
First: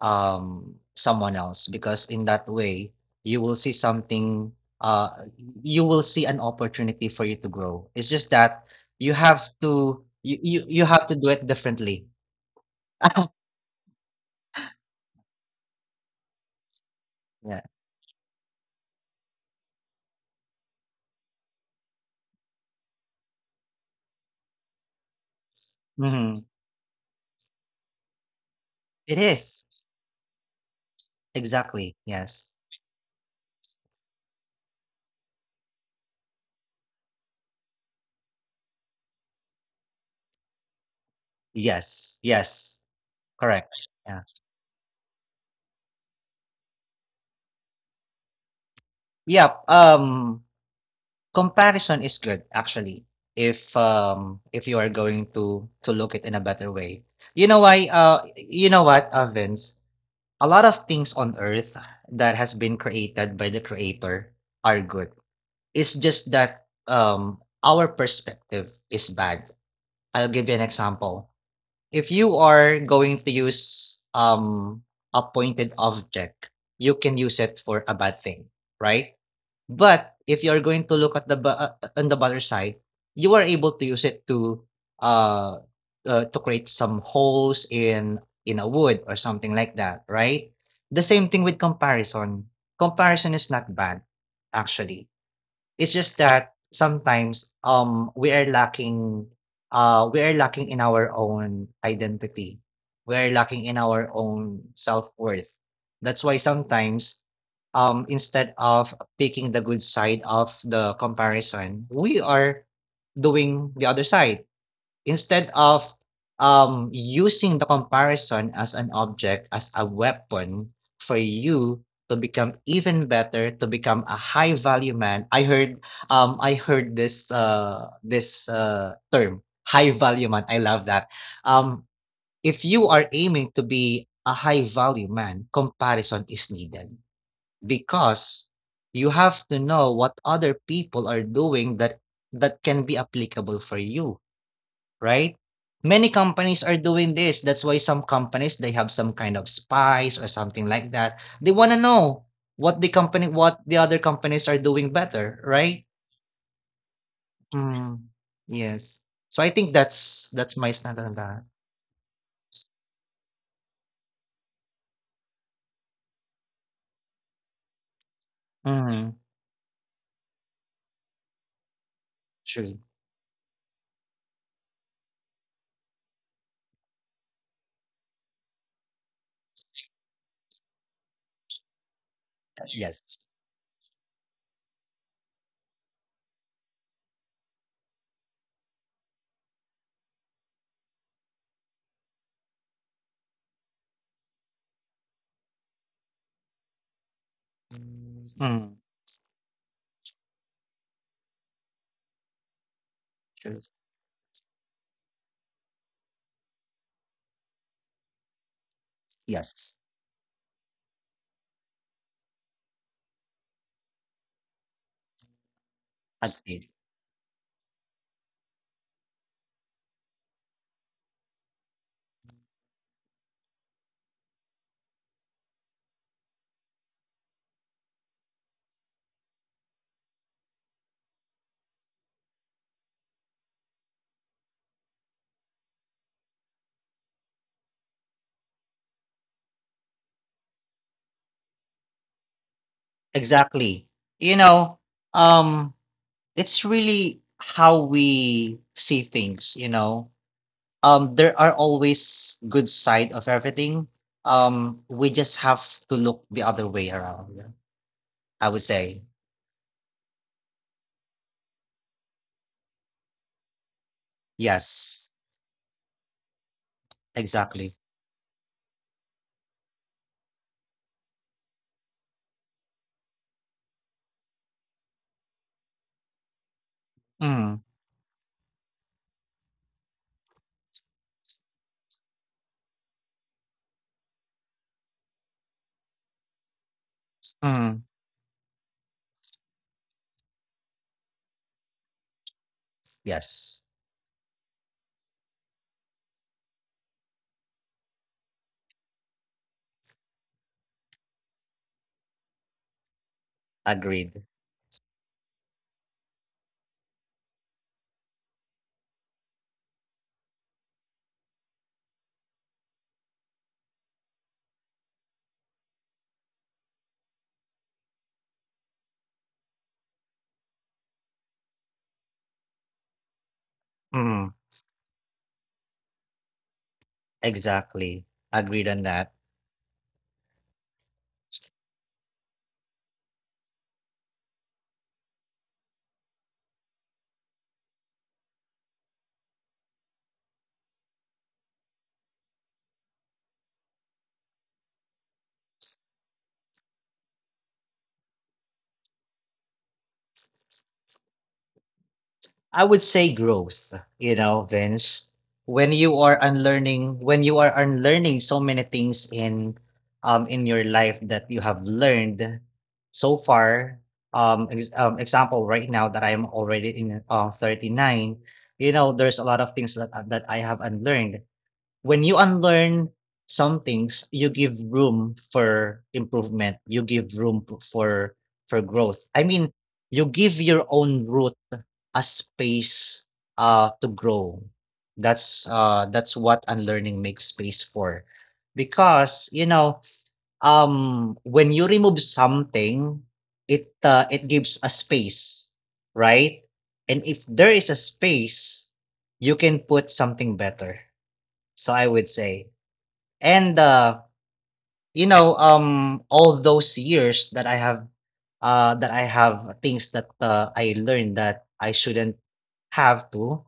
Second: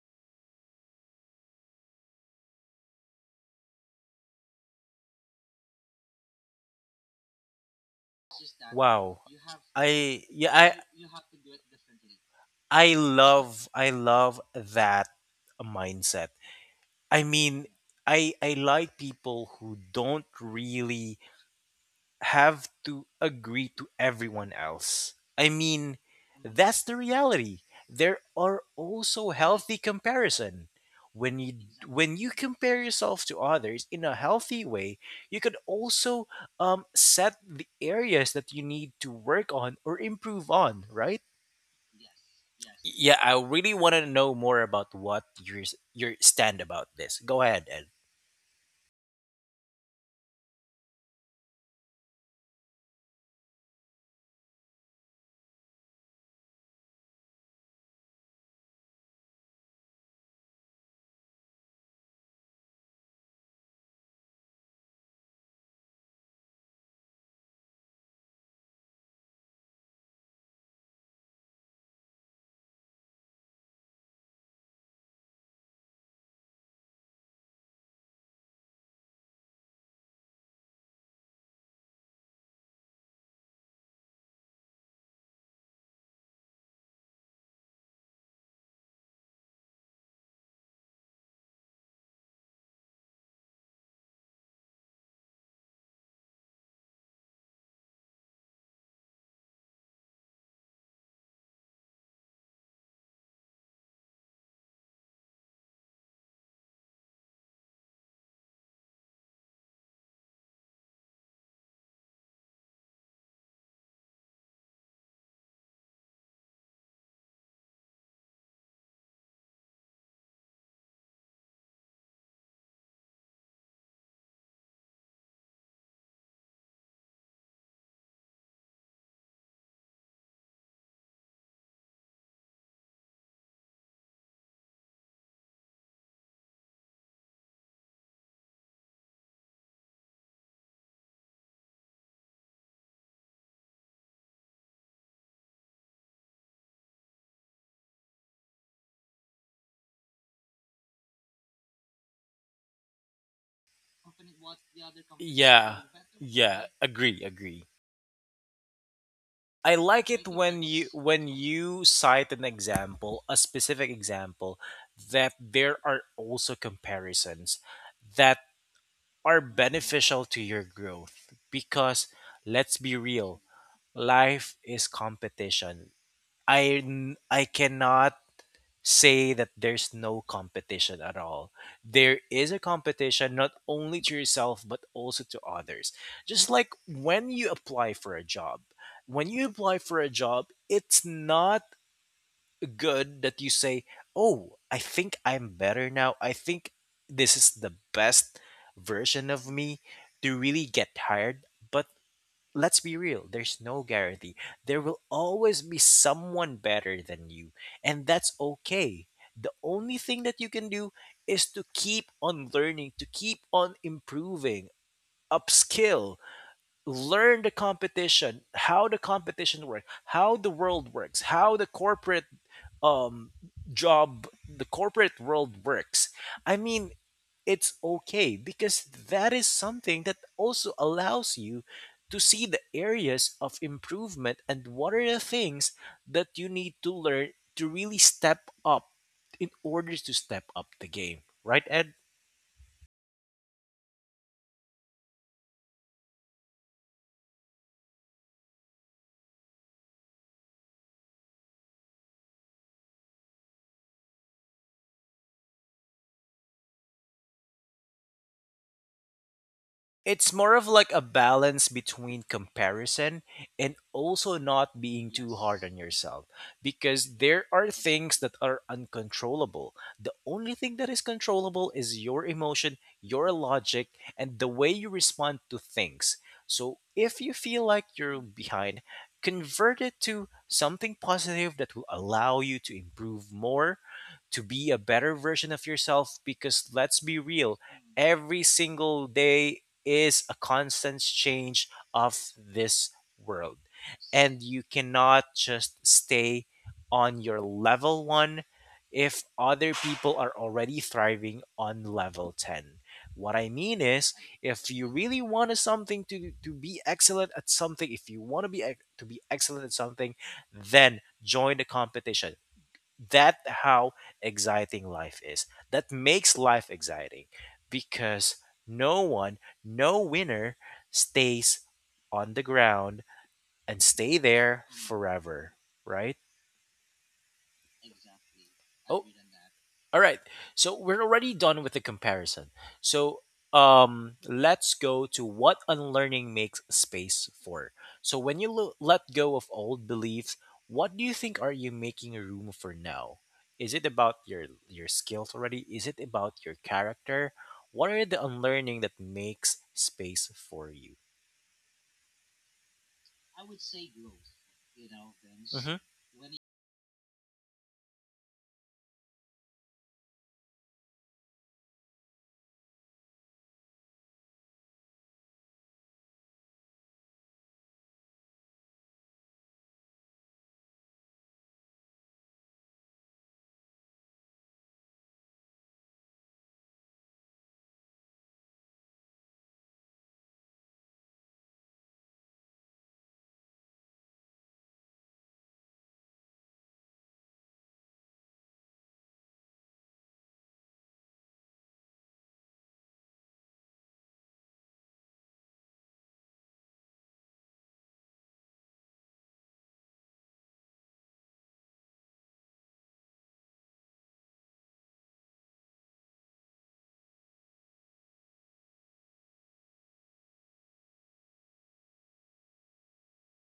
Speaker 2: someone else because in that way you will see something uh you will see an opportunity for you to grow. It's just that you
Speaker 1: Wow,
Speaker 2: have to
Speaker 1: I yeah, I
Speaker 2: you have to do it differently.
Speaker 1: I love, I love that mindset. I mean,
Speaker 2: Yeah.
Speaker 1: I like people who don't really have to agree to everyone else. I mean,
Speaker 2: Mhm.
Speaker 1: that's the reality. There are also
Speaker 2: It
Speaker 1: healthy
Speaker 2: is.
Speaker 1: comparison. When you
Speaker 2: Exactly.
Speaker 1: when you
Speaker 2: Yes.
Speaker 1: compare yourself to others in a healthy way, you could also set the areas that you need to work on or improve on. Right?
Speaker 2: Yes. Yes.
Speaker 1: Yeah, I really want
Speaker 2: Correct.
Speaker 1: to know
Speaker 2: Yeah.
Speaker 1: more about what your s- your stand about this. Go ahead, Ed.
Speaker 2: Yeah. Comparison is good actually, if you are going to look it in a better way. You know why, you know what, Vince? A lot of things on earth that has been created by the creator are good. It's just that, our perspective is bad. I'll give you an example. If you are going to use, a pointed object, you can use it for a bad thing, right? But if you're going to look at the bu on the butter side, you are able to use it uh, to create some holes in a wood or something like that, right? The same thing with comparison. Comparison is not bad, actually. It's just that sometimes, we are lacking in our own identity. We are lacking in our own self-worth. That's why sometimes, instead of picking the good side of the comparison, we are doing the other side. Instead of using the comparison as an object, as a weapon for you to become even better, to become a high value man. I heard this term, high value man. I love that. Um, if you are aiming to be a high value man, comparison is needed because you have to know what other people are doing that that can be applicable for you, right? Many companies are doing this. That's why some companies they have some kind of spies or something like that. They want to know what the other companies are doing better,
Speaker 1: Yeah,
Speaker 2: right?
Speaker 1: yeah, agree, agree.
Speaker 2: Mm. Yes. So I
Speaker 1: I
Speaker 2: think
Speaker 1: like it
Speaker 2: that's my stand on
Speaker 1: when
Speaker 2: that.
Speaker 1: you cite an example, a specific example, that there are also comparisons that
Speaker 2: Mm.
Speaker 1: are beneficial to your growth because let's
Speaker 2: True.
Speaker 1: be real, life is competition. I n- I cannot say that there's no competition at all. There is a
Speaker 2: Yes.
Speaker 1: competition not only to yourself but also to others. Just like when you apply for a job, when you apply for a job, it's not good that you say, "Oh, I think I'm better now. I think this is the best
Speaker 2: Mm.
Speaker 1: version of me to really get hired." But let's be real, there's no
Speaker 2: True.
Speaker 1: guarantee, there will always be someone better than you, and that's okay. The only
Speaker 2: Yes.
Speaker 1: thing that you can do is to keep on learning, to keep on improving, upskill,
Speaker 2: Agreed.
Speaker 1: learn the competition, how the competition works, how the world works, how the corporate um job, the corporate world works. I mean, it's okay because that is something that also allows you to see the areas of improvement and what are the things that you need to learn to really step up in order to step up the game, right, Ed?
Speaker 2: Exactly. You know, um, it's really how we see things, you know. There are always good side of everything. We just have to look the other way around. Yeah, I would say
Speaker 1: It's more of like a balance between comparison and also not
Speaker 2: yes,
Speaker 1: being too hard on yourself because there
Speaker 2: exactly.
Speaker 1: are things that are uncontrollable. The only thing that is controllable is your emotion, your logic, and the way you respond to things. So if you
Speaker 2: Mm,
Speaker 1: feel like you're behind, convert it to something positive that will allow you to improve more, to be a better version of yourself because let's be real,
Speaker 2: mm,
Speaker 1: every single day is a constant change of this world.
Speaker 2: yes,
Speaker 1: And you cannot just stay on your level one if other people are already thriving on level 10. What I mean is,
Speaker 2: agreed.
Speaker 1: if you really want to something to be excellent at something, if you want to be ex- to be excellent at something, then join the competition. That how exciting life is, that makes life exciting because no one, no winner stays on the ground and stay
Speaker 2: Mm,
Speaker 1: there forever, right?
Speaker 2: exactly, agreed on
Speaker 1: Oh,
Speaker 2: that.
Speaker 1: all right. So we're already done with the comparison. So let's go to what unlearning makes space for. So when you lo- let go of old beliefs, what do you think are you making room for now? Is it about your skills already? Is it about your character? What are the unlearning that makes space for you?
Speaker 2: I would say growth, you know, Vince. When
Speaker 1: Mm-hmm.
Speaker 2: you are unlearning, when you are unlearning so many things in your life that you have learned so far, example right now that I am already in 39, you know, there's a lot of things that I have unlearned. When you unlearn some things, you give room for improvement. You give room for growth. I mean, you give your own root a space to grow. That's what unlearning makes space for. Because, you know, when you remove something, it gives a space, right? And if there is a space, you can put something better so I would say. And you know, all those years that I have things that I learned that I shouldn't have to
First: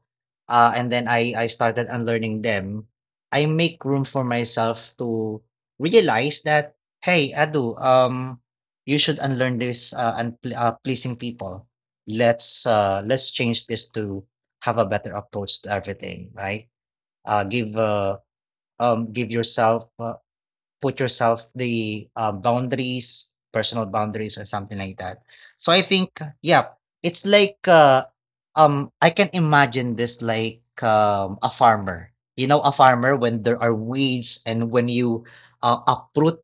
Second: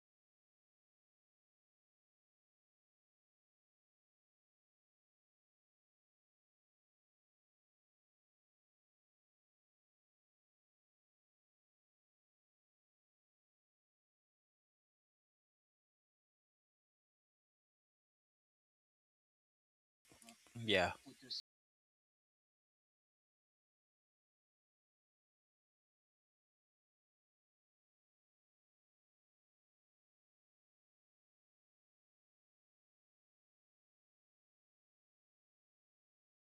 Speaker 2: and then I started unlearning them. I make room for myself to realize that hey, Adu, you should unlearn this and pleasing people. Let's change this to have a better approach to everything, right? Uh give uh Give yourself,
Speaker 1: Yeah.
Speaker 2: put yourself the boundaries, personal boundaries, or something like that. So I think, yeah, it's like I can imagine this like a farmer. You know, a farmer when there are weeds and when you uproot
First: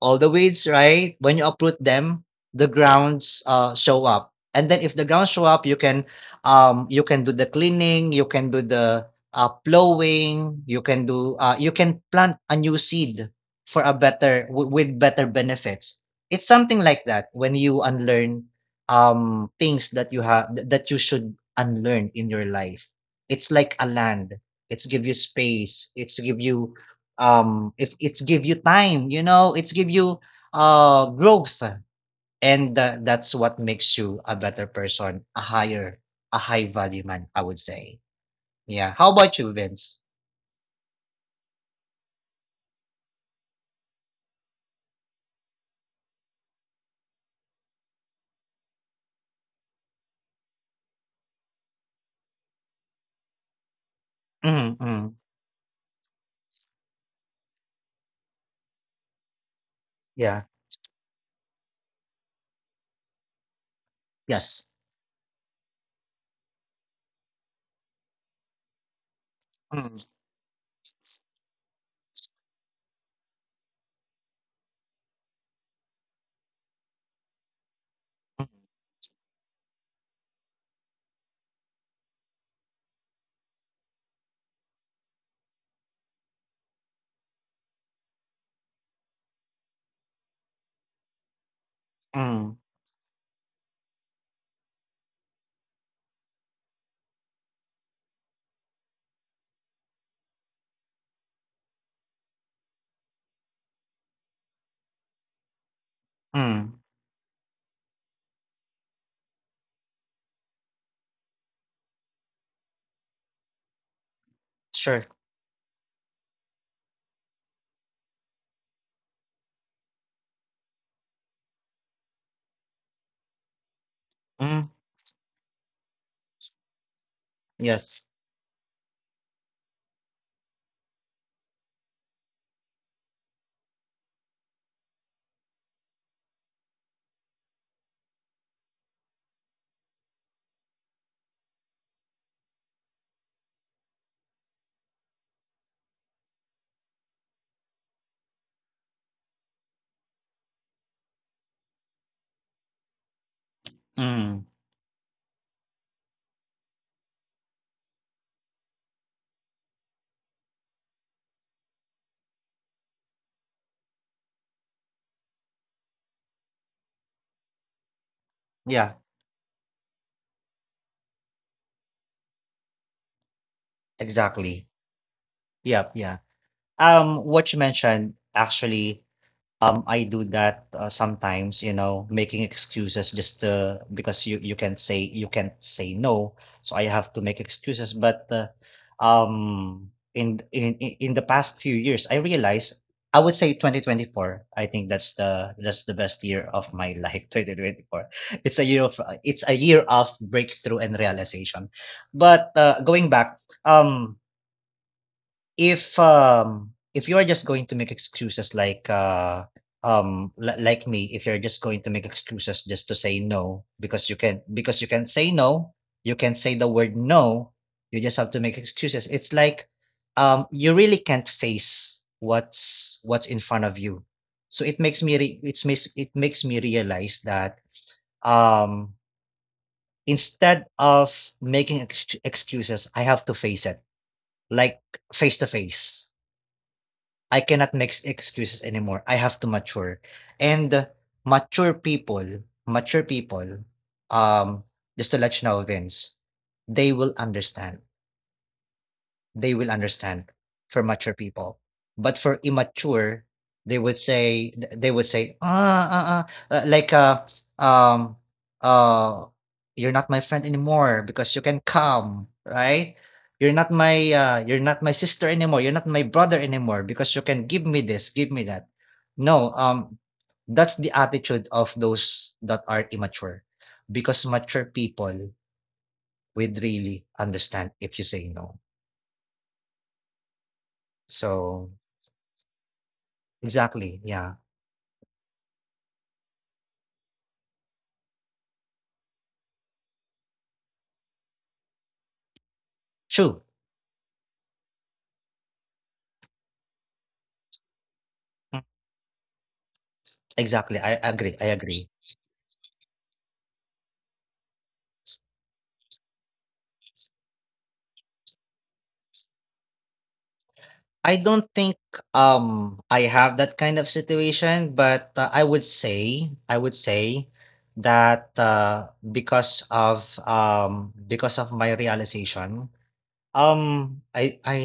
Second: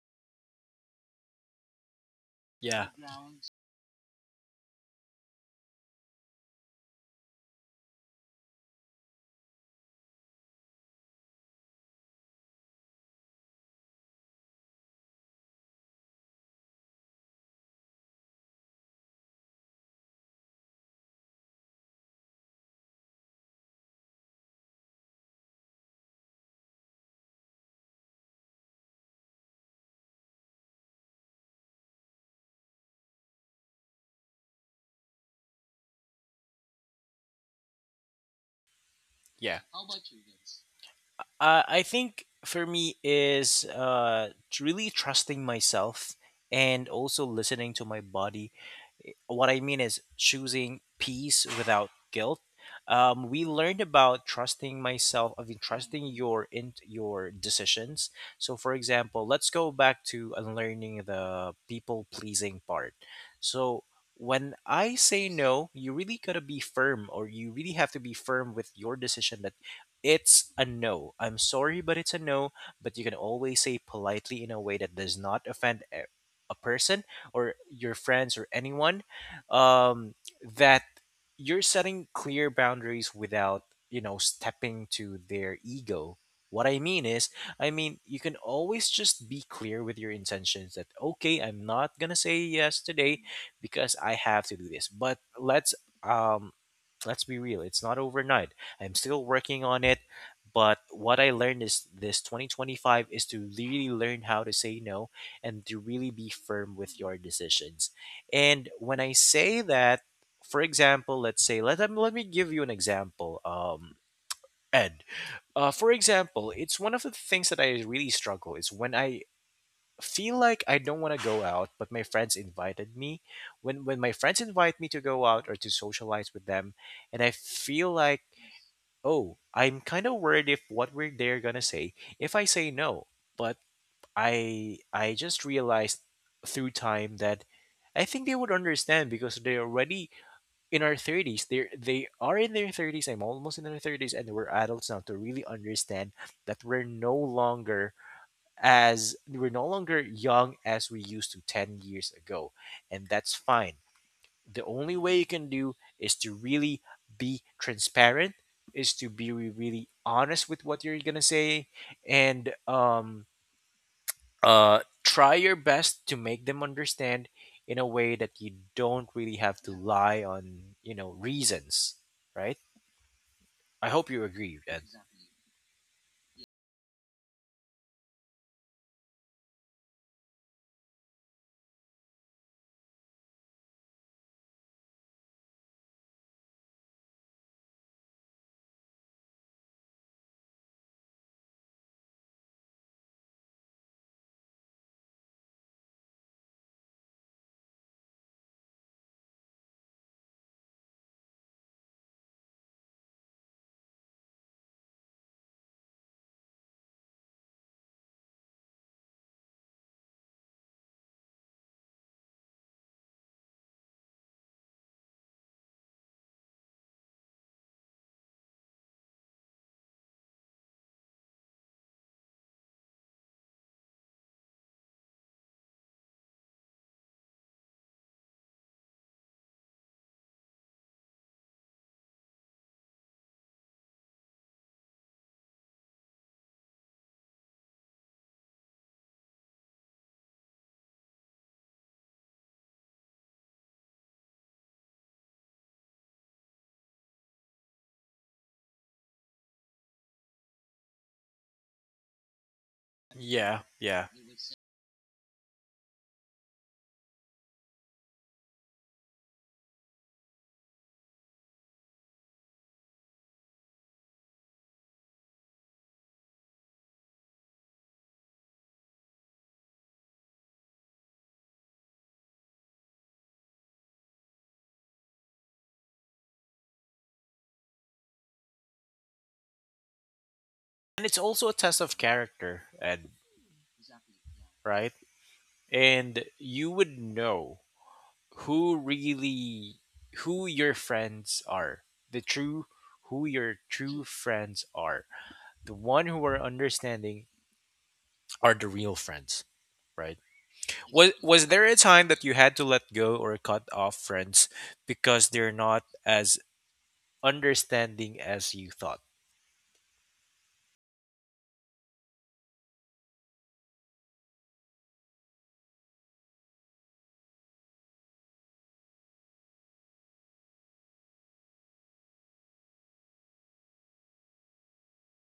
Speaker 2: all the weeds, right? When you uproot them, the
Speaker 1: Yeah.
Speaker 2: grounds show up. And then if the grounds show up, you can do the cleaning, you can do the plowing, you can do you can plant a new seed for a better with better benefits. It's something like that when you unlearn things that you have that you should unlearn in your life. It's like a land. It's give you space. It's give you if it's give you time, you know, it's give you growth and that's what makes you a better person, a higher a high value man, I would say. Yeah, how about you,
Speaker 1: Yeah.
Speaker 2: Vince?
Speaker 1: I think for me is really trusting myself and also listening to my body. What I mean is choosing peace without guilt. We learned about trusting
Speaker 2: Mm. Mm.
Speaker 1: myself, I mean, trusting your in your decisions. So, for example, let's go back to
Speaker 2: Yeah.
Speaker 1: unlearning the people pleasing part. So, when
Speaker 2: Yes.
Speaker 1: I say no, you really gotta be firm, or you really have to be firm with your decision that
Speaker 2: Mm.
Speaker 1: it's a no. I'm sorry, but it's a no. But you can always say politely in a way that does not offend a person or your friends or
Speaker 2: Mm.
Speaker 1: anyone, um, that you're setting clear boundaries without, you know, stepping to their ego. What I mean is, I mean, you can always just be clear with your intentions that, okay, I'm not gonna say
Speaker 2: Mm,
Speaker 1: yes today because I have to do this, but let's um let's be real, it's not overnight. I'm still working on it, but what I learned is this 2025 is to really learn how to say no and to really be firm with
Speaker 2: mm.
Speaker 1: your decisions. And when I say that, for example, let's say let let me give you an example. Ed.
Speaker 2: Sure.
Speaker 1: For example, it's one of the things that I really struggle is when I feel like I don't want to go out, but my friends invited me. When my friends invite me to
Speaker 2: Mm.
Speaker 1: go out or to socialize with them, and I feel like,
Speaker 2: Yes.
Speaker 1: oh, I'm kind of worried if what we're they're gonna say if I say no. But I just realized through time that I think they would understand because they're already in our thirties. They are in their thirties. I'm almost in their thirties, and we're adults now to really understand that we're no longer as we're no longer young as we used to 10 years ago, and that's fine. The
Speaker 2: Mm.
Speaker 1: only way you can do is to really be transparent, is to be re- really honest with what you're gonna say, and try your best to make them understand in a way that you don't really
Speaker 2: Yeah.
Speaker 1: have to lie on, you know, reasons, right? I hope you agree, Ed.
Speaker 2: Exactly. Yep. Yeah. What you mentioned actually. I do that sometimes, you know, making excuses just because you can't say you can't say no, so I have to make excuses. But in the past few years, I realized, I would say 2024. I think that's the best year of my life. 2024. It's a year of it's a year of breakthrough and realization. But going back, if you are just going to make excuses like like me, if you're just going to make excuses just to say no because you can, because you can say no, you can say the word no, you just have to make excuses. It's like you really can't face what's in front of you. So it makes me it's makes it makes me realize that um instead of making excuses I have to face it, like face to face. I cannot make excuses anymore. I have to mature. And mature people, mature people, um, just to let you know, Vince, they will understand. They will understand for mature people. But for
Speaker 1: yeah
Speaker 2: immature,
Speaker 1: yeah
Speaker 2: they would say, they would say, "Ah, ah, ah," uh, like uh um uh you're not my friend anymore because you can come, right? You're not my you're not my sister anymore, you're not my brother anymore because you can give me this, give me that." No, that's the attitude of those that are immature, because mature people would really understand if you say no,
Speaker 1: and it's also a test of
Speaker 2: so.
Speaker 1: character, Ed,
Speaker 2: Exactly,
Speaker 1: right?
Speaker 2: yeah.
Speaker 1: And you would know who really who your friends are the true who your true
Speaker 2: True.
Speaker 1: friends are. The one who are understanding are the real friends, right? Was
Speaker 2: Exactly,
Speaker 1: there a time
Speaker 2: I
Speaker 1: that you had
Speaker 2: agree.
Speaker 1: to let go or cut off friends because they're not as understanding as you thought?
Speaker 2: I don't think, I have that kind of situation, but, I would say that, because of my realization, um, I I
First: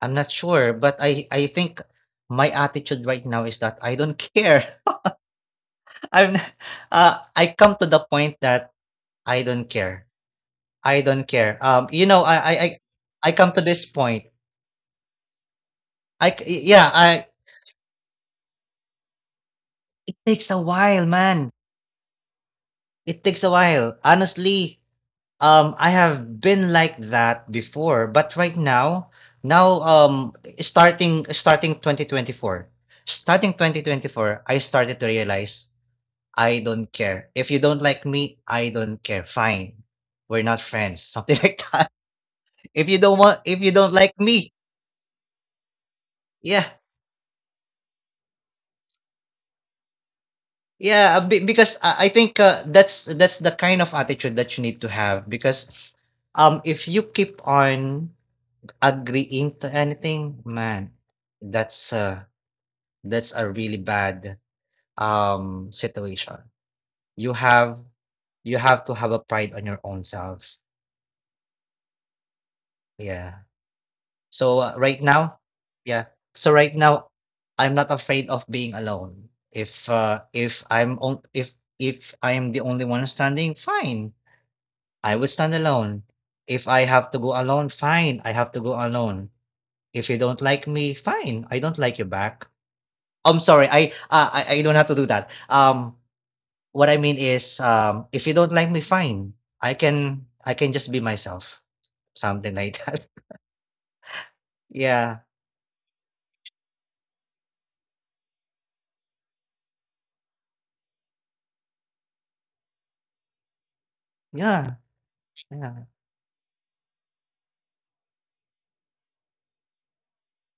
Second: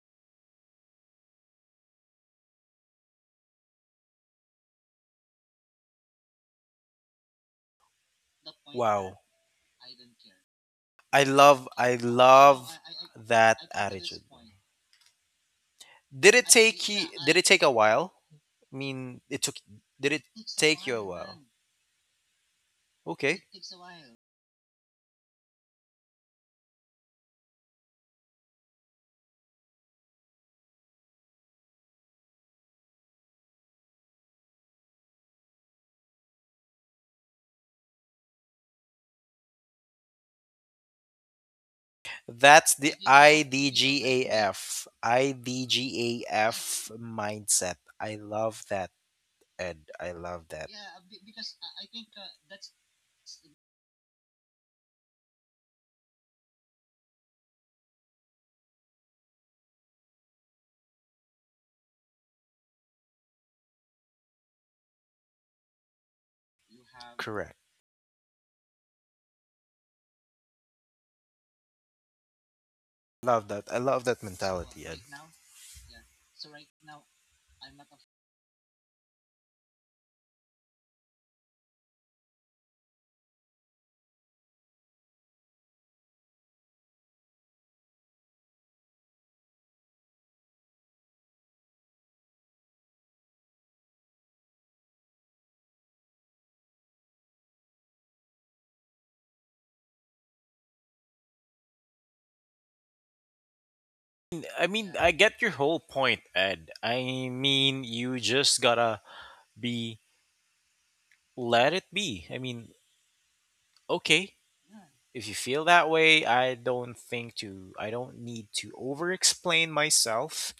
Speaker 2: I'm not sure, but I think my attitude right now is that I don't care. I'm, not- I come to the point that
Speaker 1: Wow.
Speaker 2: I don't care. I
Speaker 1: i
Speaker 2: don't care.
Speaker 1: love i
Speaker 2: You know,
Speaker 1: love
Speaker 2: I come
Speaker 1: that
Speaker 2: to this
Speaker 1: attitude.
Speaker 2: point.
Speaker 1: did it
Speaker 2: Yeah,
Speaker 1: take you
Speaker 2: I
Speaker 1: did it take a while? I mean, it took. Did
Speaker 2: it
Speaker 1: it
Speaker 2: takes a
Speaker 1: take you a
Speaker 2: while,
Speaker 1: while?
Speaker 2: man. It takes
Speaker 1: Okay,
Speaker 2: a while. Honestly, I have been like that before, but right now, now um, starting 2024, starting 2024, I started to realize I don't care. If you don't like me, I don't care. Fine, we're not friends. Something like that.
Speaker 1: that's
Speaker 2: If
Speaker 1: the
Speaker 2: you don't want, if you don't like me,
Speaker 1: IDGAF,
Speaker 2: yeah.
Speaker 1: IDGAF mindset. I love that, Ed. I love that.
Speaker 2: Yeah, because I think that's the kind of attitude that you need to have because if you keep on agreeing to anything, man, that's uh that's a really bad situation. You
Speaker 1: Correct.
Speaker 2: have you have to have a pride on your own self. Yeah.
Speaker 1: Love that. I love that
Speaker 2: So
Speaker 1: mentality, Ed.
Speaker 2: right now, yeah. So right now I'm not afraid of being alone. If if I am the only one standing, fine, I will stand alone. If I have to go alone, fine, I have to go alone. If you don't like me, fine, I don't like you back. I'm sorry, I don't have to do that. What I mean is, if you don't like me, fine, I can just be myself, something like that.
Speaker 1: I mean, I
Speaker 2: Yeah,
Speaker 1: get your whole point, Ed. I mean, you just gotta be, let it be. I mean, okay,
Speaker 2: yeah,
Speaker 1: if you feel
Speaker 2: yeah,
Speaker 1: that way, I don't need to over explain myself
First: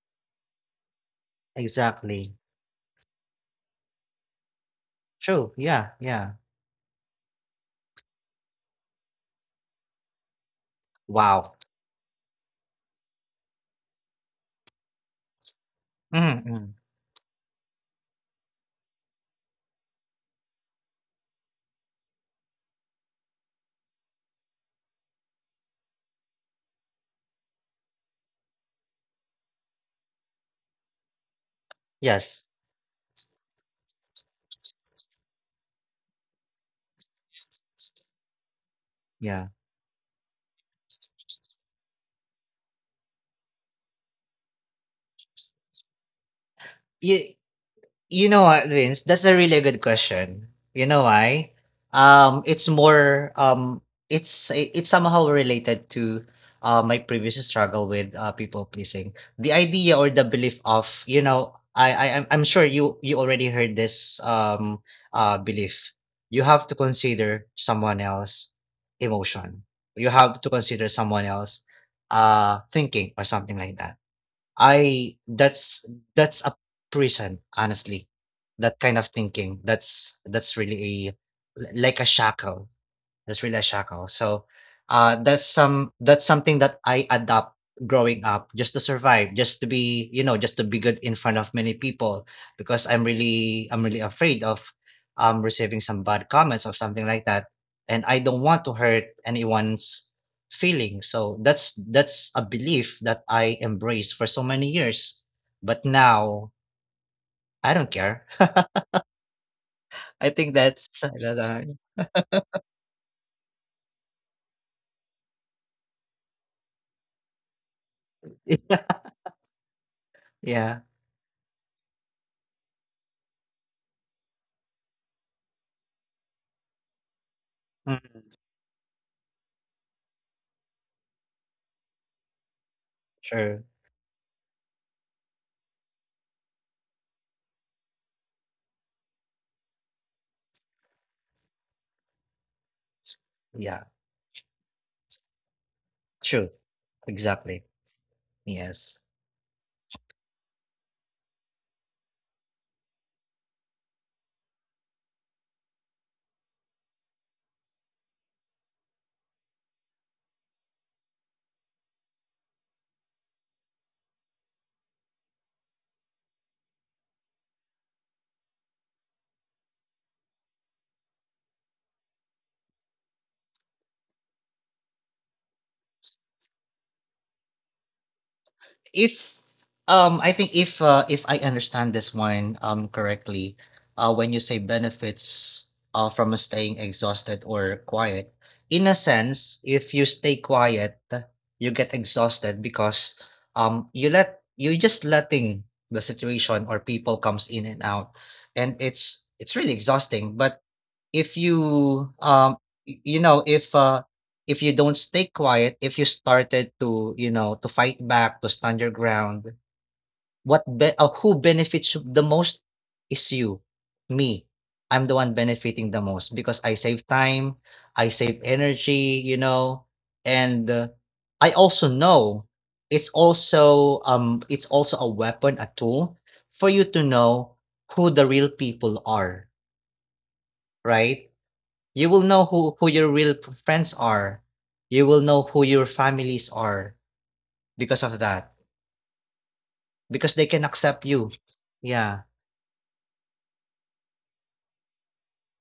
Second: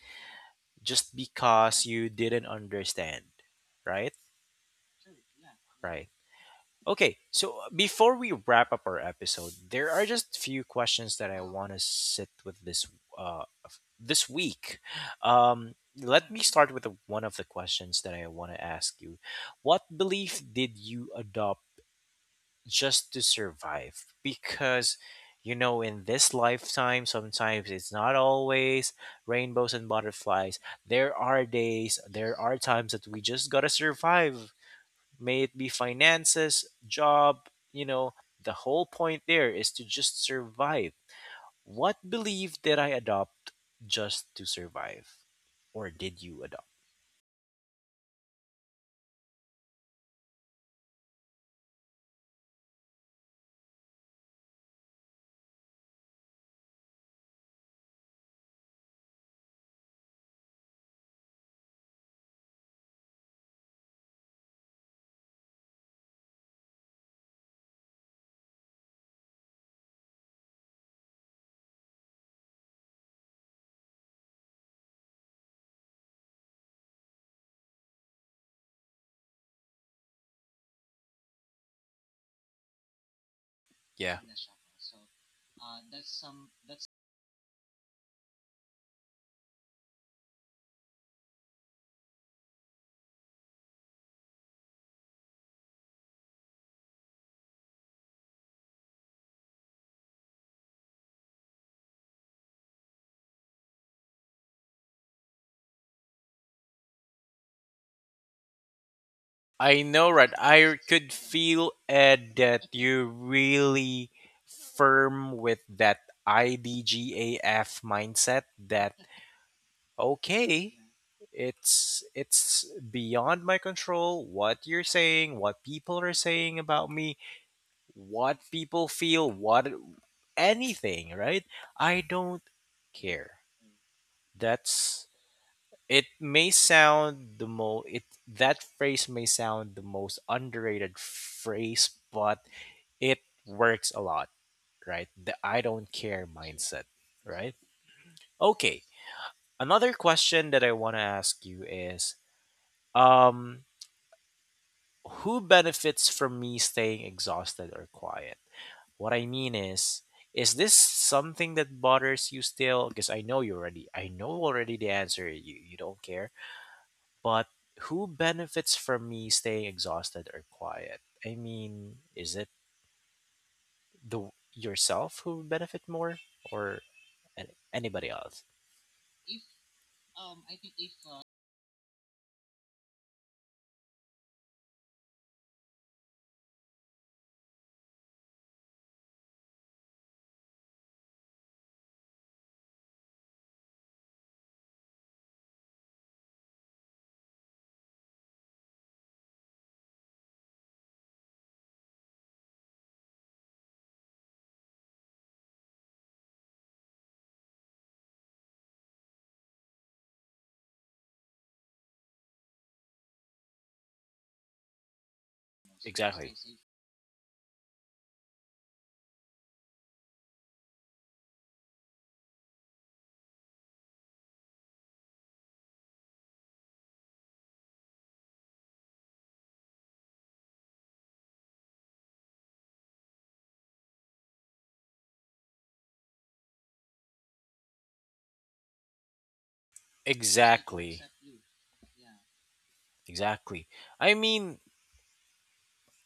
Speaker 1: just because you
Speaker 2: exactly.
Speaker 1: didn't understand, right?
Speaker 2: True. Yeah,
Speaker 1: Right.
Speaker 2: yeah.
Speaker 1: Okay, so before we wrap up our episode, there are just few questions that I
Speaker 2: Wow.
Speaker 1: want to sit with this uh this week. Let me
Speaker 2: Mm-mm.
Speaker 1: start with the, one of the questions that I want to ask you. What belief did you adopt just to survive? Because, you know, in this lifetime sometimes it's not always rainbows and butterflies. There are days, there
Speaker 2: Yes.
Speaker 1: are times that we just gotta survive. May it be finances, job, you know, the whole point
Speaker 2: Yeah.
Speaker 1: there is to just survive. What belief did I adopt just to survive, or did you adopt?
Speaker 2: Yeah. You know what, Vince? That's a really good question. You know why? It's more it's it's somehow related to my previous struggle with people pleasing. The idea or the belief of, you know, I'm sure you already heard this belief. You have to consider someone else emotion. You have to consider someone else thinking or something like that. I that's a prison, honestly. That kind of thinking, that's really a like a shackle. That's really a shackle.
Speaker 1: Yeah.
Speaker 2: So, that's something that I adopt growing up just to survive, just to be, you know, just to be good in front of many people because I'm really afraid of receiving some bad comments or something like that. And I don't want to hurt anyone's feelings. So that's a belief that I embraced for so many years. But now I don't care.
Speaker 1: I know,
Speaker 2: I
Speaker 1: right?
Speaker 2: think
Speaker 1: I
Speaker 2: that's
Speaker 1: could feel, Ed, that you're really firm with that IDGAF mindset. That,
Speaker 2: yeah.
Speaker 1: okay,
Speaker 2: Yeah.
Speaker 1: it's beyond my control. What you're saying, what people are saying about me,
Speaker 2: Mm.
Speaker 1: what people feel, what, anything, right? I don't care.
Speaker 2: Sure.
Speaker 1: That's, it may sound the most, it that phrase may sound the most underrated phrase, but it
Speaker 2: Yeah.
Speaker 1: works a lot, right? The I don't care
Speaker 2: True.
Speaker 1: mindset, right?
Speaker 2: Exactly.
Speaker 1: Okay.
Speaker 2: Yes.
Speaker 1: Another question that I want to ask you is, um who benefits from me staying exhausted or quiet? What I mean is this something that bothers you still? Because I know you already, I know already the answer, you don't care, but who benefits from me staying exhausted or quiet? I mean, is it the yourself who benefit more, or, and anybody else?
Speaker 2: If I think if if I understand this one correctly, when you say benefits from staying exhausted or quiet, in a sense, if you stay quiet, you get exhausted because you let you just letting the situation or people comes in and out and it's really exhausting. But if you you know, if you don't stay quiet, if you started to, you know, to fight back, to stand your ground, who benefits the most is you, me. I'm the one benefiting the
Speaker 1: Exactly.
Speaker 2: most because I save time, I save energy, you know, and I also know it's also a weapon, a tool for you to know who the real people are, right? You will know who your real friends are, you will know who your families are because of that, because they
Speaker 1: Exactly.
Speaker 2: can accept you. Yeah,
Speaker 1: Exactly. I mean,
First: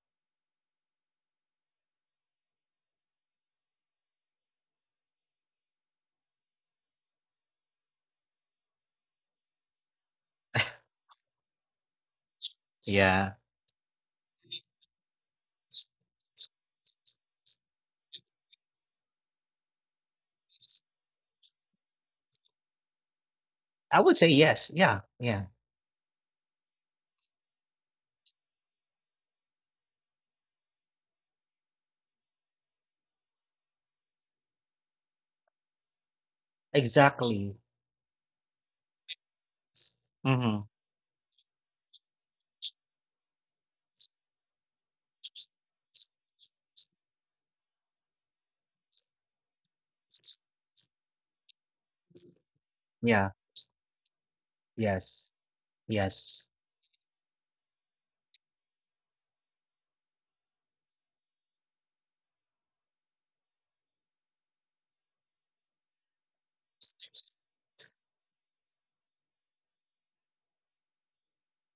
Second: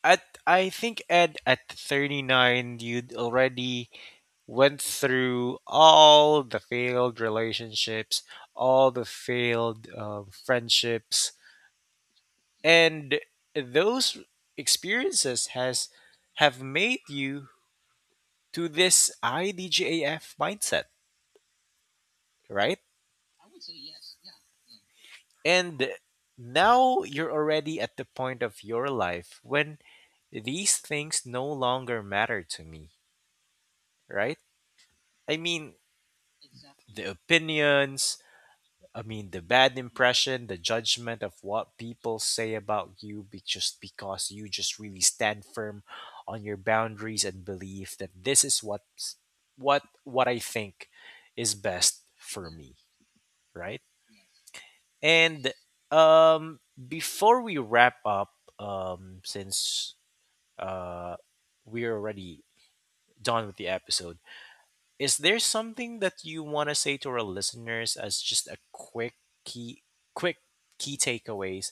Speaker 1: at, I think, Ed, at 39 you'd already went through all the failed relationships, all the failed friendships, and
Speaker 2: yeah.
Speaker 1: those experiences has, have made you to this IDGAF mindset, right?
Speaker 2: I would say yes, yeah, yeah,
Speaker 1: And now you're already at the point of your life when these things no longer matter to me, right? I mean, the
Speaker 2: exactly.
Speaker 1: opinions, I mean, the bad impression, the
Speaker 2: Mm-hmm.
Speaker 1: judgment of what people say about you be- just because you just really stand firm on your boundaries and believe that this is what's, what I think is best for me,
Speaker 2: Yeah.
Speaker 1: right?
Speaker 2: Yes.
Speaker 1: And
Speaker 2: Yes.
Speaker 1: before we wrap up, since uh, we're already done with the episode, is there something that you want to say to our listeners as just a key, quick key takeaways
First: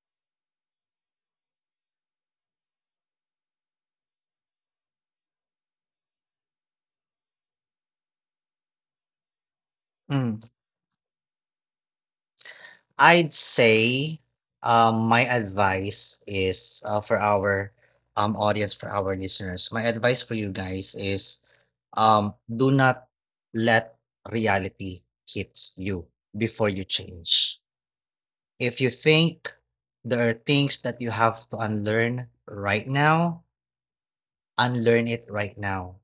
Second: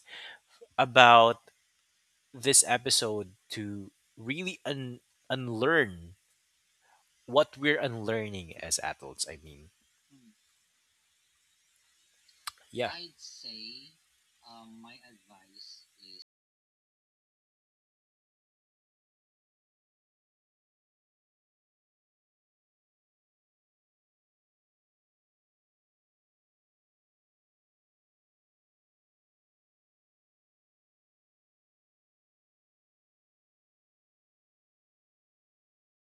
Speaker 1: about this episode to really un- unlearn what we're unlearning as adults? I mean,
Speaker 2: Mm.
Speaker 1: yeah,
Speaker 2: I'd say, my advice is, for our audience, for our listeners, my advice for you guys is, do not let reality hits you before you change. If you think there are things that you have to unlearn right now, unlearn it right now.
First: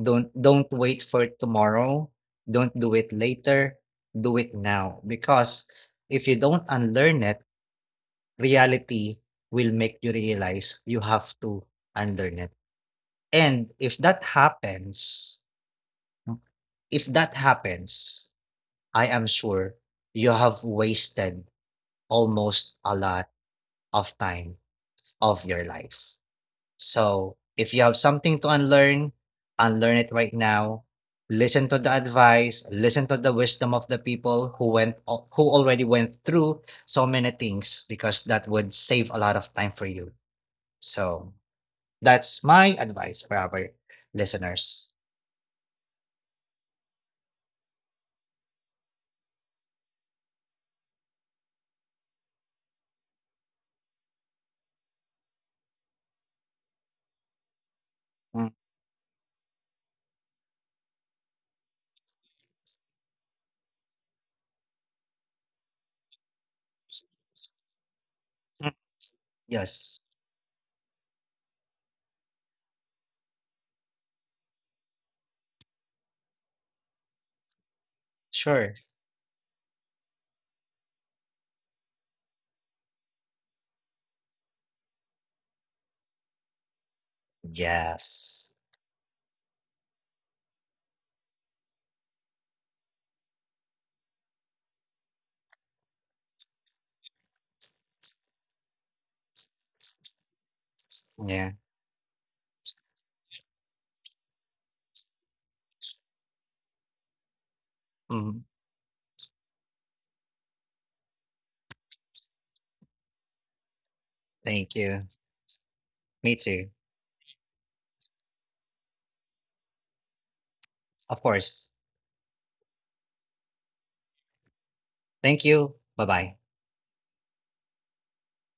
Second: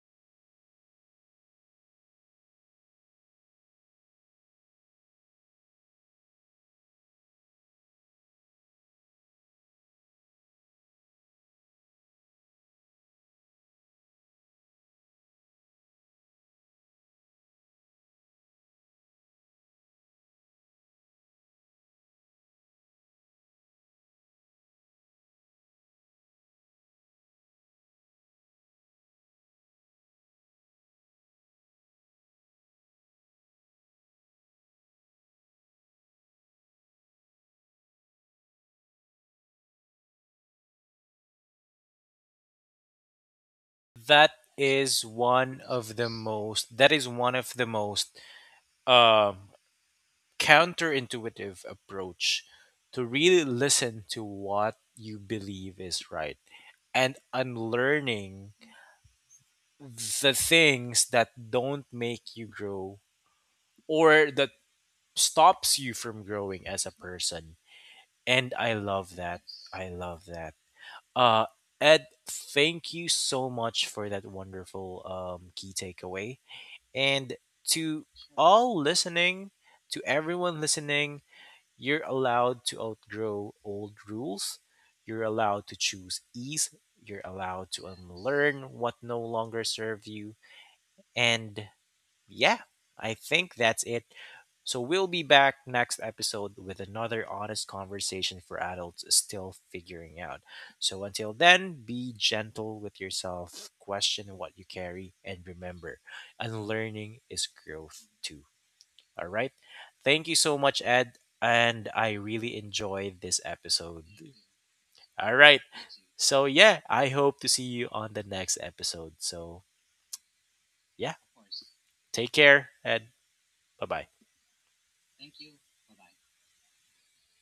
Speaker 2: Don't wait for tomorrow. Don't do it later. Do it now because if you don't unlearn it, reality will make you realize you have to unlearn it. And if that happens, if that happens, I am sure you have wasted almost a lot of time of your life. So if you have something to unlearn, unlearn it right now. Listen to the advice, listen to the wisdom of the people who who already went through so many things because that would save a lot of time for you. So that's my advice for our listeners.
Speaker 1: that that is one of the most um, counterintuitive approach to really listen to what you believe is right, and unlearning the things that don't make you grow or that stops you from growing as a person. And
Speaker 2: Yes.
Speaker 1: I love that uh Ed, thank you so much for that wonderful key takeaway. And
Speaker 2: Sure.
Speaker 1: to all listening to everyone listening, you're allowed to outgrow old rules. You're allowed to choose ease. You're
Speaker 2: Yes.
Speaker 1: allowed to unlearn what no longer serve you. And yeah, I think that's it. So we'll be back next episode with another honest conversation for adults still figuring out.
Speaker 2: Yeah.
Speaker 1: So until then, be gentle with yourself, question what you carry, and remember, unlearning is
Speaker 2: Mhm.
Speaker 1: growth too. All right. Thank you so much, Ed. And I really enjoyed this
Speaker 2: Thank
Speaker 1: episode.
Speaker 2: you.
Speaker 1: All
Speaker 2: Me
Speaker 1: right.
Speaker 2: too.
Speaker 1: So yeah, I hope to see you on the next episode. So
Speaker 2: Of course.
Speaker 1: yeah, take care, Ed. Bye bye.
Speaker 2: Thank you. Bye bye.